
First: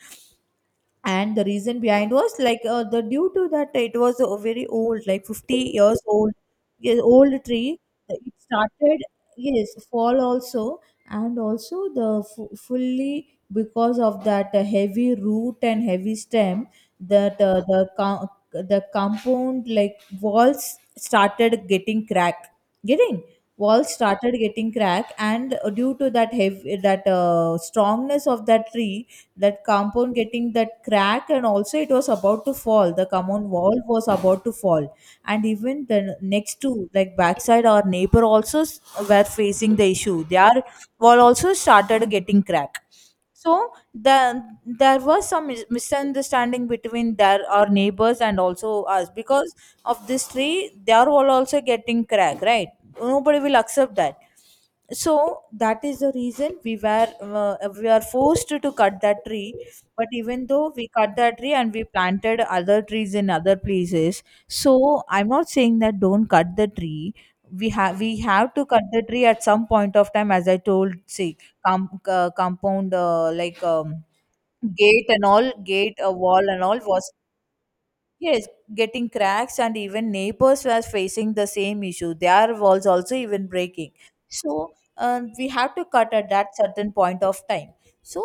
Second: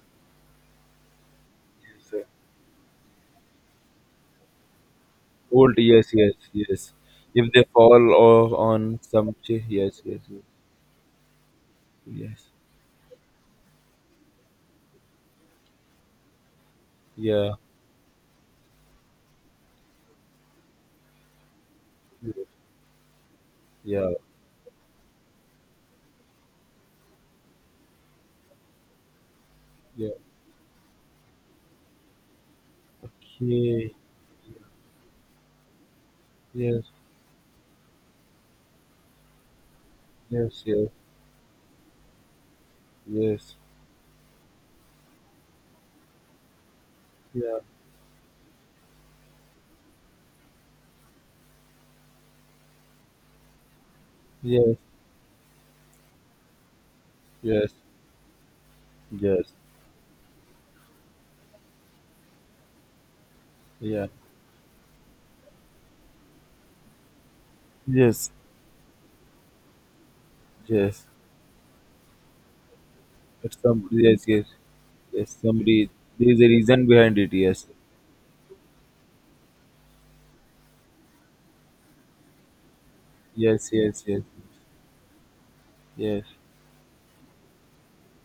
Speaker 2: And the reason
Speaker 1: yes,
Speaker 2: behind
Speaker 1: sir.
Speaker 2: was like the due to that it was a very old, like 50
Speaker 1: Old.
Speaker 2: years
Speaker 1: Yes,
Speaker 2: old.
Speaker 1: yes, yes.
Speaker 2: Yeah, old
Speaker 1: If they
Speaker 2: tree.
Speaker 1: fall
Speaker 2: It
Speaker 1: or on
Speaker 2: started,
Speaker 1: some ch-
Speaker 2: yes,
Speaker 1: yes,
Speaker 2: fall
Speaker 1: yes, yes,
Speaker 2: also. And also
Speaker 1: yes.
Speaker 2: fully because of that heavy root and heavy stem, that
Speaker 1: Yeah.
Speaker 2: the compound like walls started getting crack, getting. Walls
Speaker 1: Yeah.
Speaker 2: started getting crack, and due to that heavy, that strongness of that tree, that
Speaker 1: Yeah.
Speaker 2: compound getting that crack. And also it was about to fall, the compound wall
Speaker 1: Okay.
Speaker 2: was about to fall. And even the next
Speaker 1: Yes.
Speaker 2: to, like backside, our neighbor also were facing the issue.
Speaker 1: Yes.
Speaker 2: Their
Speaker 1: Yes.
Speaker 2: wall also started getting crack.
Speaker 1: Yes.
Speaker 2: So the there was some misunderstanding between their,
Speaker 1: Yeah.
Speaker 2: our neighbors and also us, because of this tree their wall also getting crack, right? Nobody will accept that.
Speaker 1: Yes.
Speaker 2: So that is the reason we were
Speaker 1: Yes.
Speaker 2: we are forced to cut that
Speaker 1: Yes.
Speaker 2: tree. But even though we cut that tree, and we planted other trees in other
Speaker 1: Yeah.
Speaker 2: places, so I'm not saying that don't cut the tree. We
Speaker 1: Yes.
Speaker 2: have to cut the tree at some point of time. As I told,
Speaker 1: Yes.
Speaker 2: see, compound,
Speaker 1: But
Speaker 2: like,
Speaker 1: some. Yes. Yes.
Speaker 2: gate and
Speaker 1: Yes.
Speaker 2: all,
Speaker 1: Somebody.
Speaker 2: gate, a
Speaker 1: There is a
Speaker 2: wall and all
Speaker 1: reason
Speaker 2: was.
Speaker 1: behind it. Yes.
Speaker 2: Yes, getting cracks, and even neighbors were facing the same issue. Their walls also even
Speaker 1: Yes.
Speaker 2: breaking.
Speaker 1: Yes. Yes.
Speaker 2: So we have to cut
Speaker 1: Yes.
Speaker 2: at that certain point of time. So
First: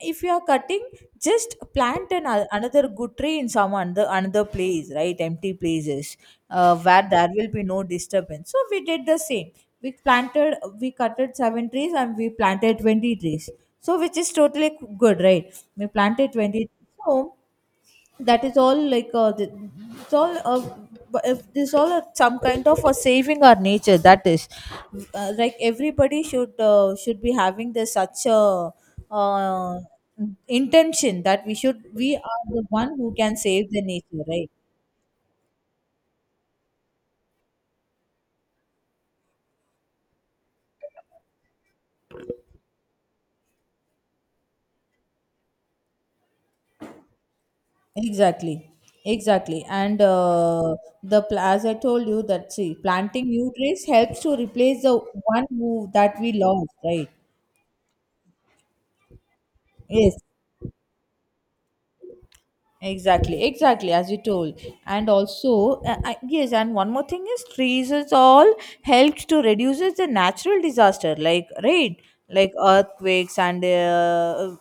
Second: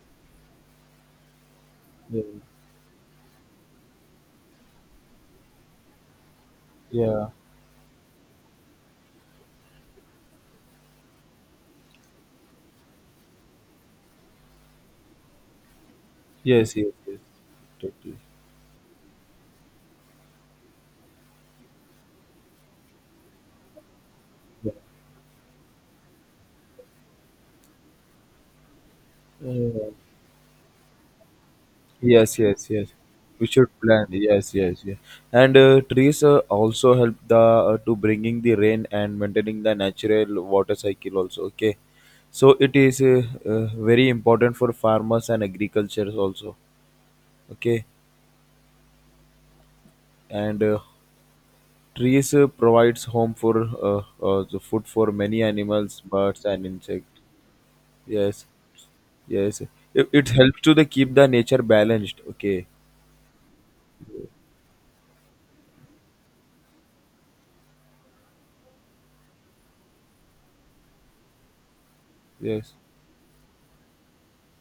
Speaker 2: if you are cutting, just plant
Speaker 1: Yeah.
Speaker 2: another good tree in some another place, right? Empty places where
Speaker 1: Yeah.
Speaker 2: there will be no disturbance. So we did the same. We planted, we cutted seven trees, and we planted 20 trees. So which is totally good, right? We planted 20.
Speaker 1: Yes. Yes. Yes.
Speaker 2: So
Speaker 1: Totally.
Speaker 2: that is all like it's all if this all some kind of a saving our nature. That is like everybody should be having this, such a uh,
Speaker 1: Yeah.
Speaker 2: intention, that we should, we
Speaker 1: Yes,
Speaker 2: are the
Speaker 1: yes, yes.
Speaker 2: one who can
Speaker 1: We should
Speaker 2: save the
Speaker 1: plan.
Speaker 2: nature, right?
Speaker 1: Yes, yes, yes. And trees also help the to bringing the rain and maintaining the natural water cycle also. Okay, so it is very important for farmers and agriculture also. Okay,
Speaker 2: Exactly, exactly. And
Speaker 1: and
Speaker 2: as I told you,
Speaker 1: trees
Speaker 2: that see,
Speaker 1: provides
Speaker 2: planting
Speaker 1: home
Speaker 2: new
Speaker 1: for
Speaker 2: trees helps to
Speaker 1: the
Speaker 2: replace
Speaker 1: food
Speaker 2: the
Speaker 1: for many
Speaker 2: one who
Speaker 1: animals,
Speaker 2: that we
Speaker 1: birds, and
Speaker 2: lost, right?
Speaker 1: insects. Yes, yes. It,
Speaker 2: Yes.
Speaker 1: it helps to the keep the nature balanced. Okay.
Speaker 2: Exactly, exactly, as you told. And also, yes, and one more thing is trees is all helps to reduces the natural disaster, like, right, like
Speaker 1: Yes.
Speaker 2: earthquakes and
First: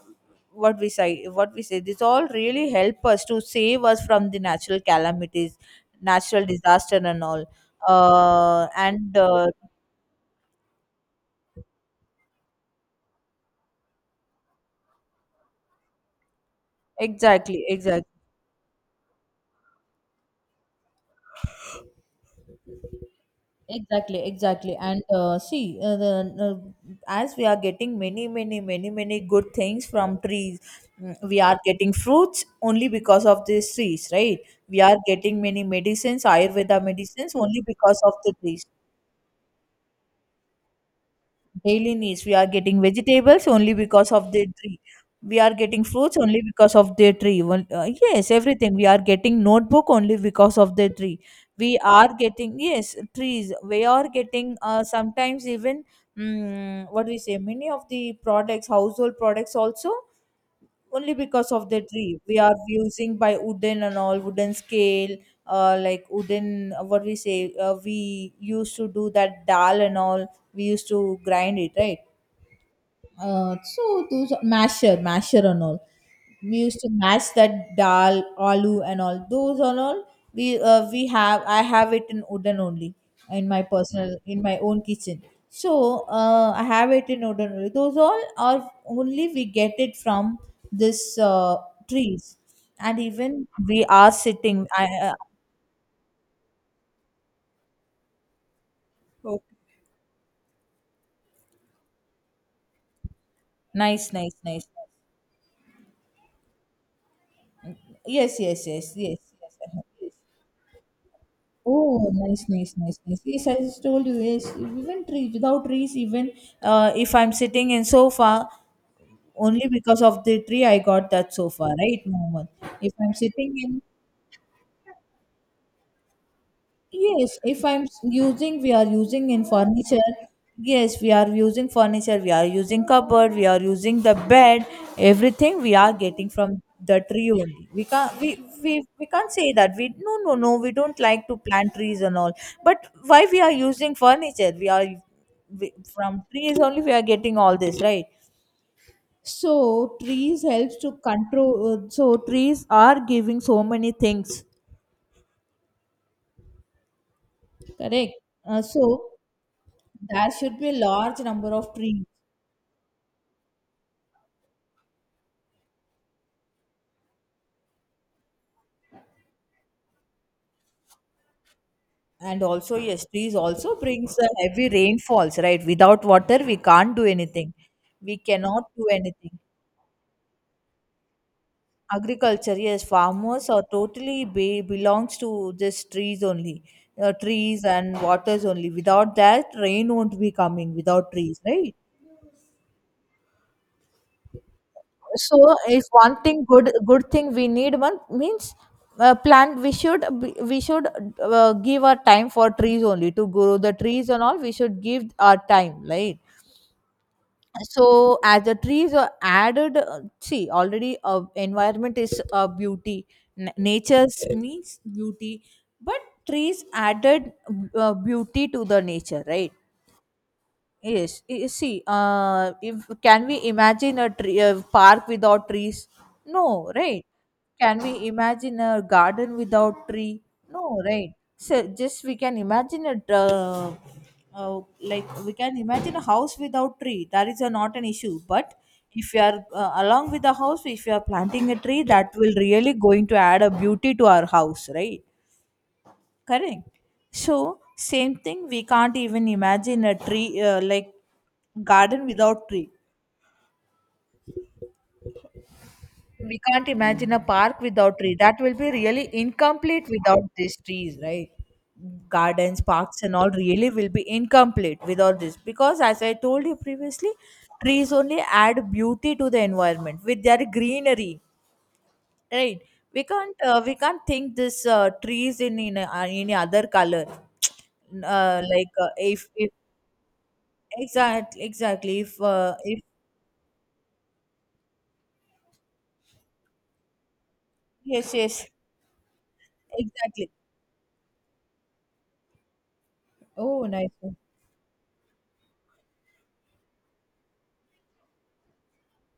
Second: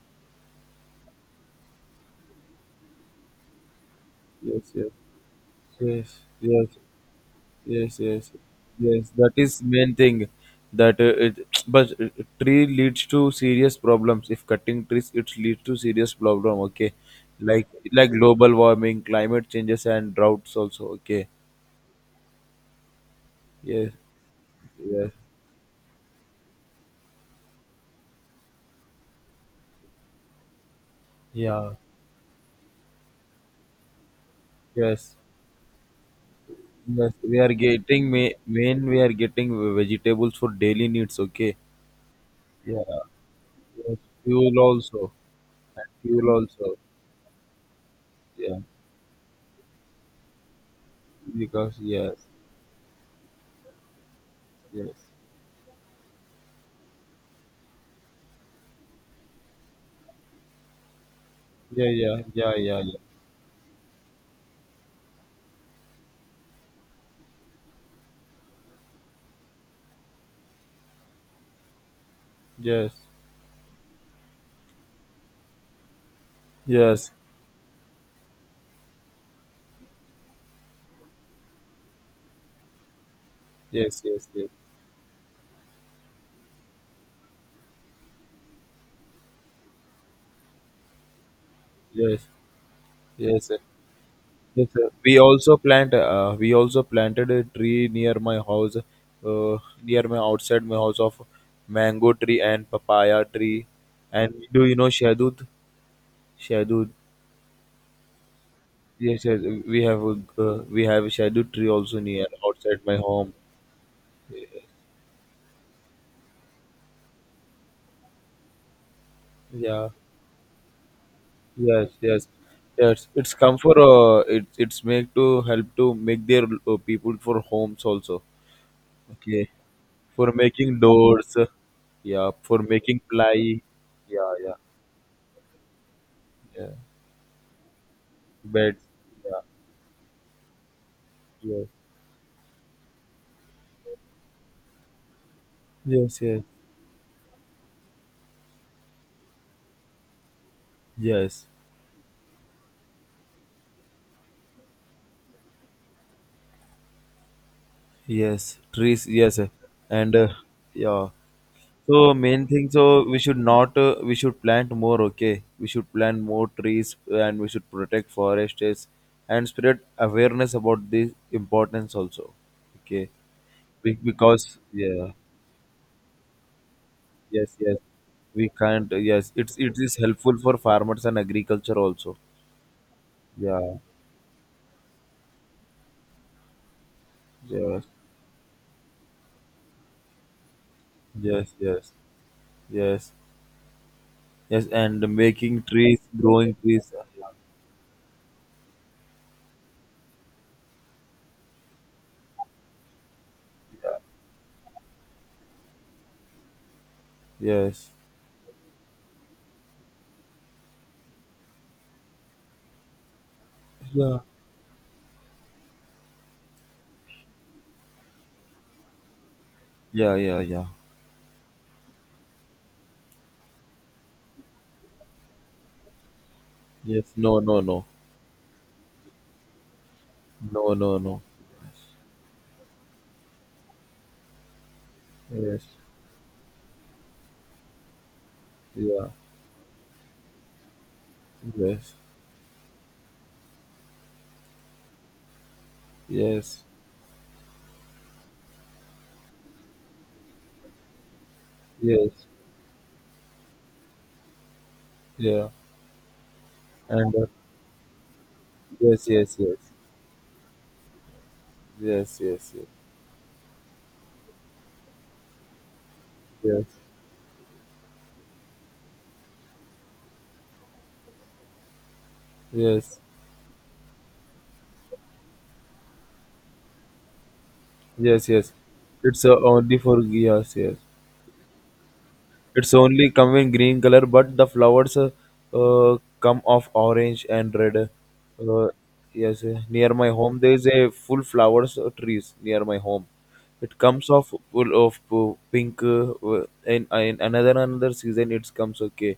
Speaker 2: what we say, what we say. This all really help us to save us from the
Speaker 1: Yes.
Speaker 2: natural
Speaker 1: Yes.
Speaker 2: calamities,
Speaker 1: Yes.
Speaker 2: natural
Speaker 1: Yes.
Speaker 2: disaster and all.
Speaker 1: Yes, yes, yes.
Speaker 2: And
Speaker 1: That is main thing. That it, but Tree leads to serious problems. If cutting trees, it leads to serious problem. Okay,
Speaker 2: exactly,
Speaker 1: like
Speaker 2: exactly.
Speaker 1: like global warming, climate changes, and droughts also. Okay. Yes.
Speaker 2: Exactly, exactly. And
Speaker 1: Yes.
Speaker 2: see, as we are getting many, many, many, many good things from trees, mm, we are
Speaker 1: Yeah.
Speaker 2: getting fruits only because of these trees, right? We are
Speaker 1: Yes.
Speaker 2: getting many medicines, Ayurveda
Speaker 1: Yes.
Speaker 2: medicines,
Speaker 1: We are
Speaker 2: only because
Speaker 1: getting
Speaker 2: of the
Speaker 1: ma-
Speaker 2: trees.
Speaker 1: main. We are getting vegetables for daily needs. Okay.
Speaker 2: Daily needs, we are getting
Speaker 1: Yeah.
Speaker 2: vegetables only
Speaker 1: Yes.
Speaker 2: because of their
Speaker 1: Fuel
Speaker 2: tree.
Speaker 1: also.
Speaker 2: We are getting
Speaker 1: And
Speaker 2: fruits
Speaker 1: fuel
Speaker 2: only because
Speaker 1: also.
Speaker 2: of their tree. Well, yes,
Speaker 1: Yeah.
Speaker 2: everything we are getting, notebook, only because of their tree.
Speaker 1: Because
Speaker 2: We are
Speaker 1: yes.
Speaker 2: getting, yes, trees, we are getting,
Speaker 1: Yes.
Speaker 2: sometimes even, mm, what do we say, many of the products, household products also, only because of the
Speaker 1: Yeah. Yeah.
Speaker 2: tree we
Speaker 1: Yeah.
Speaker 2: are
Speaker 1: Yeah. Yeah.
Speaker 2: using by wooden and all, wooden scale, like wooden, what we say, we used to do that dal and all. We used to grind it, right?
Speaker 1: Yes,
Speaker 2: So those are- masher, masher and all. We used to
Speaker 1: yes,
Speaker 2: mash that dal, aloo, and all those and all. We have I have it in wooden only, in my
Speaker 1: yes,
Speaker 2: personal,
Speaker 1: yes,
Speaker 2: in
Speaker 1: yes,
Speaker 2: my own kitchen. So I have it in wooden only. Those all are only we get it from this
Speaker 1: yes,
Speaker 2: trees. And
Speaker 1: yes,
Speaker 2: even
Speaker 1: sir,
Speaker 2: we are sitting.
Speaker 1: yes,
Speaker 2: I
Speaker 1: sir.
Speaker 2: uh,
Speaker 1: We also plant. We also planted a tree near my house,
Speaker 2: Okay.
Speaker 1: near my outside my house, of mango tree and papaya tree.
Speaker 2: Nice,
Speaker 1: And
Speaker 2: nice,
Speaker 1: do
Speaker 2: nice.
Speaker 1: you know shadud? Shadud.
Speaker 2: Yes, yes, yes, yes,
Speaker 1: Yes, yes.
Speaker 2: yes,
Speaker 1: We have
Speaker 2: yes.
Speaker 1: a, we have a shadud tree also
Speaker 2: Oh,
Speaker 1: near
Speaker 2: nice, nice,
Speaker 1: outside my
Speaker 2: nice, nice.
Speaker 1: home.
Speaker 2: Yes, I just told you, yes, even trees, without trees, even if I'm sitting in sofa, only
Speaker 1: Yeah.
Speaker 2: because of the tree I got that sofa,
Speaker 1: Yes,
Speaker 2: right,
Speaker 1: yes,
Speaker 2: Mohammed? If
Speaker 1: yes.
Speaker 2: I'm
Speaker 1: It's
Speaker 2: sitting
Speaker 1: come for,
Speaker 2: in.
Speaker 1: it, it's make to help to make their people
Speaker 2: Yes,
Speaker 1: for
Speaker 2: if
Speaker 1: homes also.
Speaker 2: using, we are using in
Speaker 1: Okay,
Speaker 2: furniture.
Speaker 1: for making
Speaker 2: Yes, we are
Speaker 1: doors,
Speaker 2: using furniture,
Speaker 1: yeah,
Speaker 2: we are
Speaker 1: for
Speaker 2: using
Speaker 1: making
Speaker 2: cupboard, we are
Speaker 1: ply,
Speaker 2: using the
Speaker 1: yeah, yeah,
Speaker 2: bed, everything we are getting from
Speaker 1: yeah,
Speaker 2: the tree only.
Speaker 1: beds,
Speaker 2: We can't
Speaker 1: yeah,
Speaker 2: say that. We, no no no, we don't like to plant trees and all. But why we are using furniture?
Speaker 1: yes, yes,
Speaker 2: From
Speaker 1: yes,
Speaker 2: trees only we are getting all this, right? So trees helps to
Speaker 1: yes,
Speaker 2: control, so trees are giving so many things. Correct.
Speaker 1: yes,
Speaker 2: Uh,
Speaker 1: trees,
Speaker 2: so
Speaker 1: yes, and
Speaker 2: There should be a
Speaker 1: yeah.
Speaker 2: large number of trees.
Speaker 1: So main thing, so we should not, we should plant more. Okay, we should plant more trees, and we should protect forests and spread awareness about this importance also.
Speaker 2: And also, yes,
Speaker 1: Okay,
Speaker 2: trees also
Speaker 1: be-
Speaker 2: brings the
Speaker 1: because
Speaker 2: heavy
Speaker 1: yeah.
Speaker 2: rainfalls, right? Without water, we can't do anything.
Speaker 1: Yes, yes.
Speaker 2: We
Speaker 1: We
Speaker 2: cannot do
Speaker 1: can't. Yes,
Speaker 2: anything.
Speaker 1: it's it is helpful for farmers and agriculture also.
Speaker 2: Agriculture, yes, farmers are
Speaker 1: Yeah.
Speaker 2: belongs to this trees only, trees
Speaker 1: Yes.
Speaker 2: and waters only. Without that, rain won't be coming without trees,
Speaker 1: Yes.
Speaker 2: right?
Speaker 1: Yes. Yes. Yes. And
Speaker 2: So
Speaker 1: making
Speaker 2: if
Speaker 1: trees,
Speaker 2: one thing,
Speaker 1: growing
Speaker 2: good
Speaker 1: trees.
Speaker 2: good thing we need, one means, plant we should be- we should give our time for trees only, to grow the trees and all, we should give our time, right?
Speaker 1: Yes.
Speaker 2: So as the trees are added, see, already environment is a beauty.
Speaker 1: Yeah.
Speaker 2: Nature's means beauty, but trees added beauty to the nature, right?
Speaker 1: Yeah. Yeah. Yeah.
Speaker 2: See, if, can we imagine a tree, a park without trees? No, right?
Speaker 1: Yes. No. No.
Speaker 2: Can
Speaker 1: No.
Speaker 2: we imagine a garden without tree? No,
Speaker 1: No. No.
Speaker 2: right?
Speaker 1: No.
Speaker 2: So just we can imagine a like, we can
Speaker 1: Yes.
Speaker 2: imagine a house without tree. That is a, not an issue. But
Speaker 1: Yeah.
Speaker 2: if you are along with the house, if you are planting a tree,
Speaker 1: Yes.
Speaker 2: that will really going to add a beauty to our house, right?
Speaker 1: Yes.
Speaker 2: Correct. So, same thing, we can't even imagine a tree, like garden
Speaker 1: Yes.
Speaker 2: without tree.
Speaker 1: Yeah.
Speaker 2: We can't imagine
Speaker 1: And
Speaker 2: a park without tree. That will be
Speaker 1: yes.
Speaker 2: really
Speaker 1: Yes. Yes.
Speaker 2: incomplete without these trees, right?
Speaker 1: Yes. Yes.
Speaker 2: Gardens,
Speaker 1: Yes.
Speaker 2: parks, and all really will be incomplete without this, because, as I told you
Speaker 1: Yes.
Speaker 2: previously, trees only add beauty to the environment with their greenery, right?
Speaker 1: Yes.
Speaker 2: We can't think this trees in, any other color.
Speaker 1: Yes. Yes.
Speaker 2: Like
Speaker 1: It's
Speaker 2: if
Speaker 1: only for yes. Yes.
Speaker 2: Exactly, exactly.
Speaker 1: It's
Speaker 2: If
Speaker 1: only come in green color, but the flowers, come of orange and red.
Speaker 2: yes, yes,
Speaker 1: Uh, yes, near my
Speaker 2: exactly.
Speaker 1: home there is a full flowers trees near my home.
Speaker 2: Oh,
Speaker 1: It
Speaker 2: nice
Speaker 1: comes
Speaker 2: one.
Speaker 1: of full of pink. In in another another season, it comes. Okay,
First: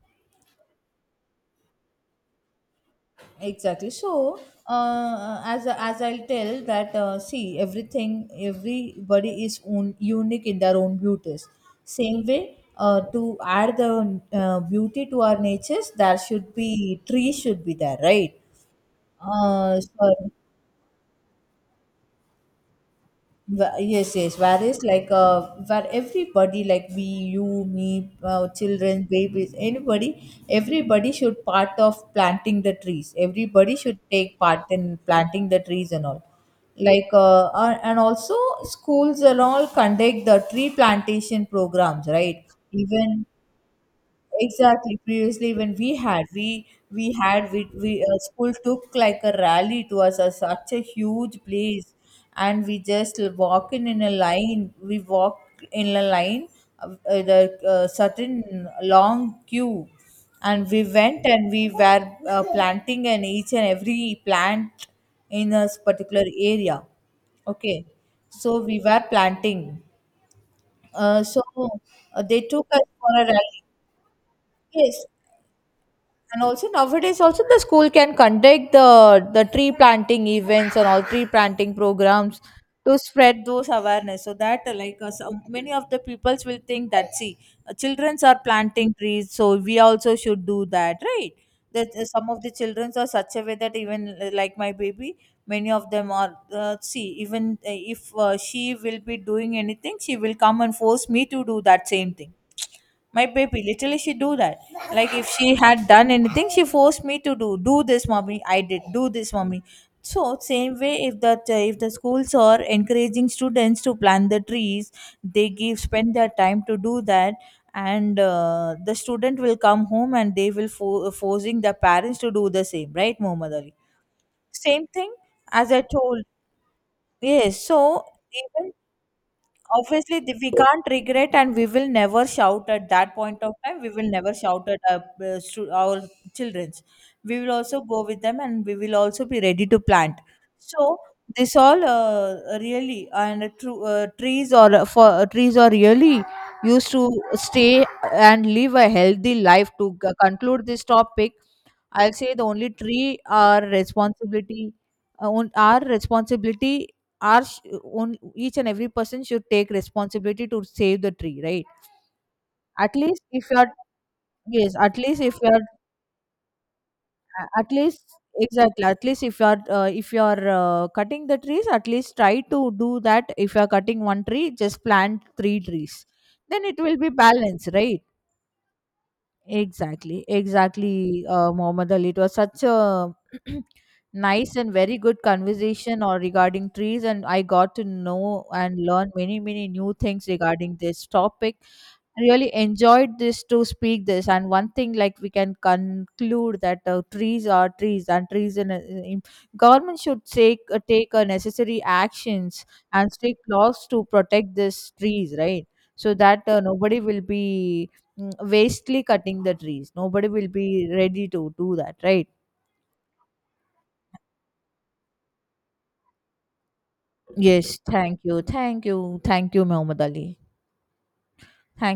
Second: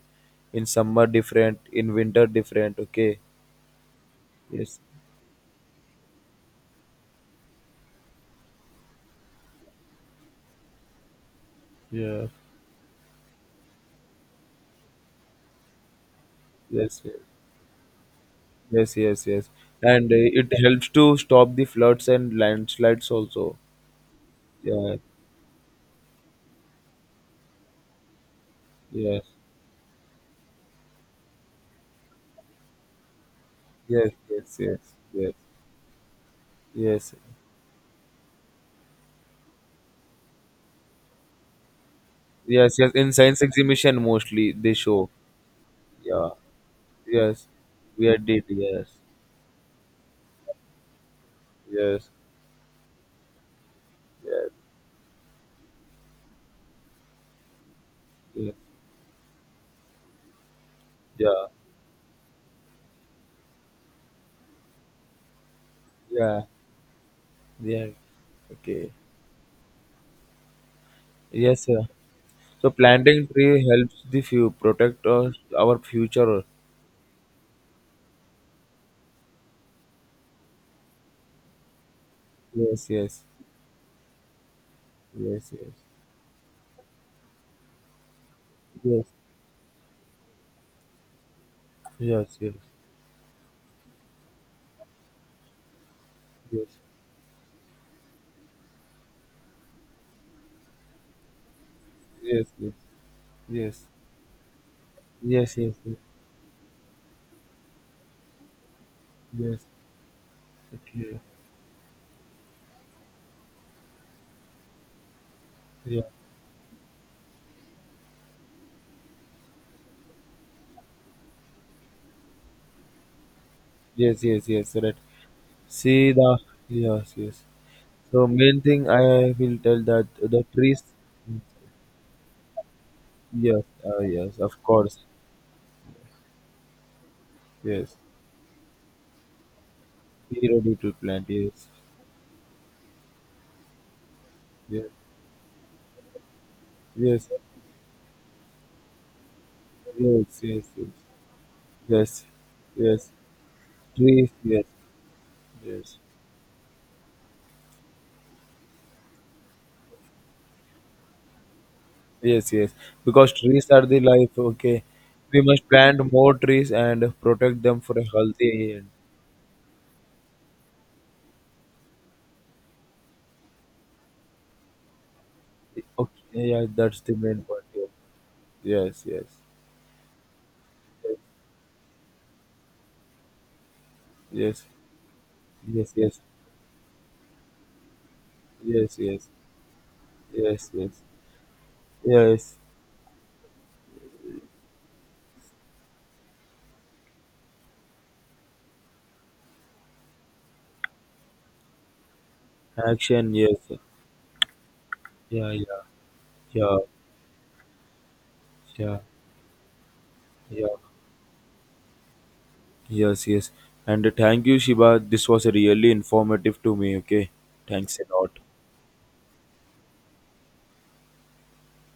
Speaker 1: in summer different, in winter different. Okay.
Speaker 2: Exactly. So,
Speaker 1: Yes.
Speaker 2: as I'll tell that, see, everything, everybody is unique in their own beauties. Same
Speaker 1: Yeah.
Speaker 2: way, to add the beauty to our natures, there should
Speaker 1: Yes.
Speaker 2: be
Speaker 1: Yes.
Speaker 2: trees should be there, right?
Speaker 1: Yes. Yes. Yes. And
Speaker 2: Sorry.
Speaker 1: it helps to stop the floods and landslides also.
Speaker 2: Yes, yes. Where is
Speaker 1: Yeah.
Speaker 2: like where everybody, like we, you, me, children,
Speaker 1: Yes.
Speaker 2: babies, anybody, everybody should part of planting the trees. Everybody should
Speaker 1: Yes,
Speaker 2: take
Speaker 1: yes,
Speaker 2: part
Speaker 1: yes,
Speaker 2: in
Speaker 1: yes,
Speaker 2: planting the trees and all. Like
Speaker 1: yes,
Speaker 2: and also schools and all conduct the tree plantation programs, right?
Speaker 1: yes, yes. In
Speaker 2: Even.
Speaker 1: science exhibition, mostly they
Speaker 2: Exactly.
Speaker 1: show.
Speaker 2: Previously, when we had,
Speaker 1: Yeah,
Speaker 2: we
Speaker 1: yes,
Speaker 2: had we
Speaker 1: we are did.
Speaker 2: school took
Speaker 1: Yes,
Speaker 2: like a rally. It was a, such a huge place,
Speaker 1: yes,
Speaker 2: and we just walk in a
Speaker 1: yes,
Speaker 2: line. We walk in a line, the
Speaker 1: yes,
Speaker 2: certain long queue, and we went
Speaker 1: yeah,
Speaker 2: and we were planting and each and every plant in a particular
Speaker 1: yeah,
Speaker 2: area. Okay,
Speaker 1: yeah.
Speaker 2: so we
Speaker 1: Okay.
Speaker 2: were planting. Uh, so
Speaker 1: Yes, sir.
Speaker 2: they took
Speaker 1: So
Speaker 2: us for a
Speaker 1: planting
Speaker 2: rally.
Speaker 1: tree helps the few protect
Speaker 2: Yes,
Speaker 1: us, our future.
Speaker 2: and also nowadays, also the school can conduct the tree planting events and all, tree planting programs,
Speaker 1: Yes,
Speaker 2: to
Speaker 1: yes,
Speaker 2: spread those awareness. So that some,
Speaker 1: yes,
Speaker 2: many
Speaker 1: yes,
Speaker 2: of the peoples will think that, see, childrens are planting
Speaker 1: yes,
Speaker 2: trees, so we also should do that, right? That some
Speaker 1: yes,
Speaker 2: of the
Speaker 1: yes,
Speaker 2: childrens are such a way that even like my baby, many of them are,
Speaker 1: yes,
Speaker 2: see even if she will be doing anything, she will come and force me to do that same thing.
Speaker 1: yes, yes,
Speaker 2: My baby
Speaker 1: yes,
Speaker 2: literally she do that, like if she
Speaker 1: yes, yes,
Speaker 2: had
Speaker 1: yes,
Speaker 2: done anything, she forced me to do. Do this mommy, I did, do this mommy.
Speaker 1: yes.
Speaker 2: So same way,
Speaker 1: Okay.
Speaker 2: if that if the schools are encouraging students to plant the trees, they give
Speaker 1: Yeah.
Speaker 2: spend their time to do that, and the student will come home and they will forcing the parents to do the same, right, Mohammed Ali?
Speaker 1: Yes, yes, yes.
Speaker 2: Same
Speaker 1: Right.
Speaker 2: thing as I
Speaker 1: See
Speaker 2: told,
Speaker 1: the yes, yes.
Speaker 2: yes. So
Speaker 1: So main
Speaker 2: even
Speaker 1: thing I will tell that
Speaker 2: obviously
Speaker 1: the
Speaker 2: we
Speaker 1: trees.
Speaker 2: can't regret, and we will never shout. At that point of
Speaker 1: Yes,
Speaker 2: time we will never
Speaker 1: yes, of
Speaker 2: shout at our,
Speaker 1: course.
Speaker 2: our childrens. We will also
Speaker 1: Yes,
Speaker 2: go with them, and we will also be ready to plant.
Speaker 1: zero due to
Speaker 2: So
Speaker 1: plant.
Speaker 2: this
Speaker 1: Yes,
Speaker 2: all really, and true trees or
Speaker 1: yes,
Speaker 2: for trees are really used to
Speaker 1: yes,
Speaker 2: stay and live a healthy life. To
Speaker 1: yes, yes, yes,
Speaker 2: conclude this topic, I'll
Speaker 1: yes,
Speaker 2: say, the only
Speaker 1: yes.
Speaker 2: tree, our
Speaker 1: Trees. Yes,
Speaker 2: responsibility, our
Speaker 1: yes,
Speaker 2: responsibility, our own, each and every person should take responsibility to save the tree, right?
Speaker 1: yes, yes.
Speaker 2: At least
Speaker 1: Because
Speaker 2: if you
Speaker 1: trees
Speaker 2: are,
Speaker 1: are the life.
Speaker 2: yes,
Speaker 1: Okay,
Speaker 2: at least if
Speaker 1: we
Speaker 2: you are,
Speaker 1: must plant more trees and protect
Speaker 2: at
Speaker 1: them for
Speaker 2: least
Speaker 1: a healthy.
Speaker 2: exactly,
Speaker 1: And,
Speaker 2: at least if you are cutting the trees, at least try to do that. If you are cutting one tree, just plant three trees,
Speaker 1: okay,
Speaker 2: then
Speaker 1: yeah,
Speaker 2: it will
Speaker 1: that's
Speaker 2: be
Speaker 1: the main point.
Speaker 2: balanced, right?
Speaker 1: Yes, yes,
Speaker 2: Exactly,
Speaker 1: yes,
Speaker 2: exactly, Mohammed Ali. It was such a nice
Speaker 1: yes,
Speaker 2: and very good
Speaker 1: yes,
Speaker 2: conversation or
Speaker 1: yes,
Speaker 2: regarding trees, and I got to know and
Speaker 1: yes,
Speaker 2: learn
Speaker 1: yes.
Speaker 2: many, many new things
Speaker 1: Yes,
Speaker 2: regarding
Speaker 1: yes,
Speaker 2: this topic. I really
Speaker 1: yes.
Speaker 2: enjoyed this to speak this, and one thing like we can conclude that trees are trees, and trees in, in government, should take necessary actions and
Speaker 1: Action,
Speaker 2: strict
Speaker 1: yes.
Speaker 2: laws to protect these trees,
Speaker 1: Yeah,
Speaker 2: right?
Speaker 1: yeah,
Speaker 2: So that
Speaker 1: yeah,
Speaker 2: nobody will be, mm,
Speaker 1: yeah,
Speaker 2: wastely cutting the trees, nobody will
Speaker 1: yeah.
Speaker 2: be ready to do that, right?
Speaker 1: Yes, yes. And thank you, Shiba. This was really informative to me. Okay.
Speaker 2: Yes,
Speaker 1: Thanks a
Speaker 2: thank
Speaker 1: lot.
Speaker 2: you, thank you. Thank you, Muhammad Ali. Thank.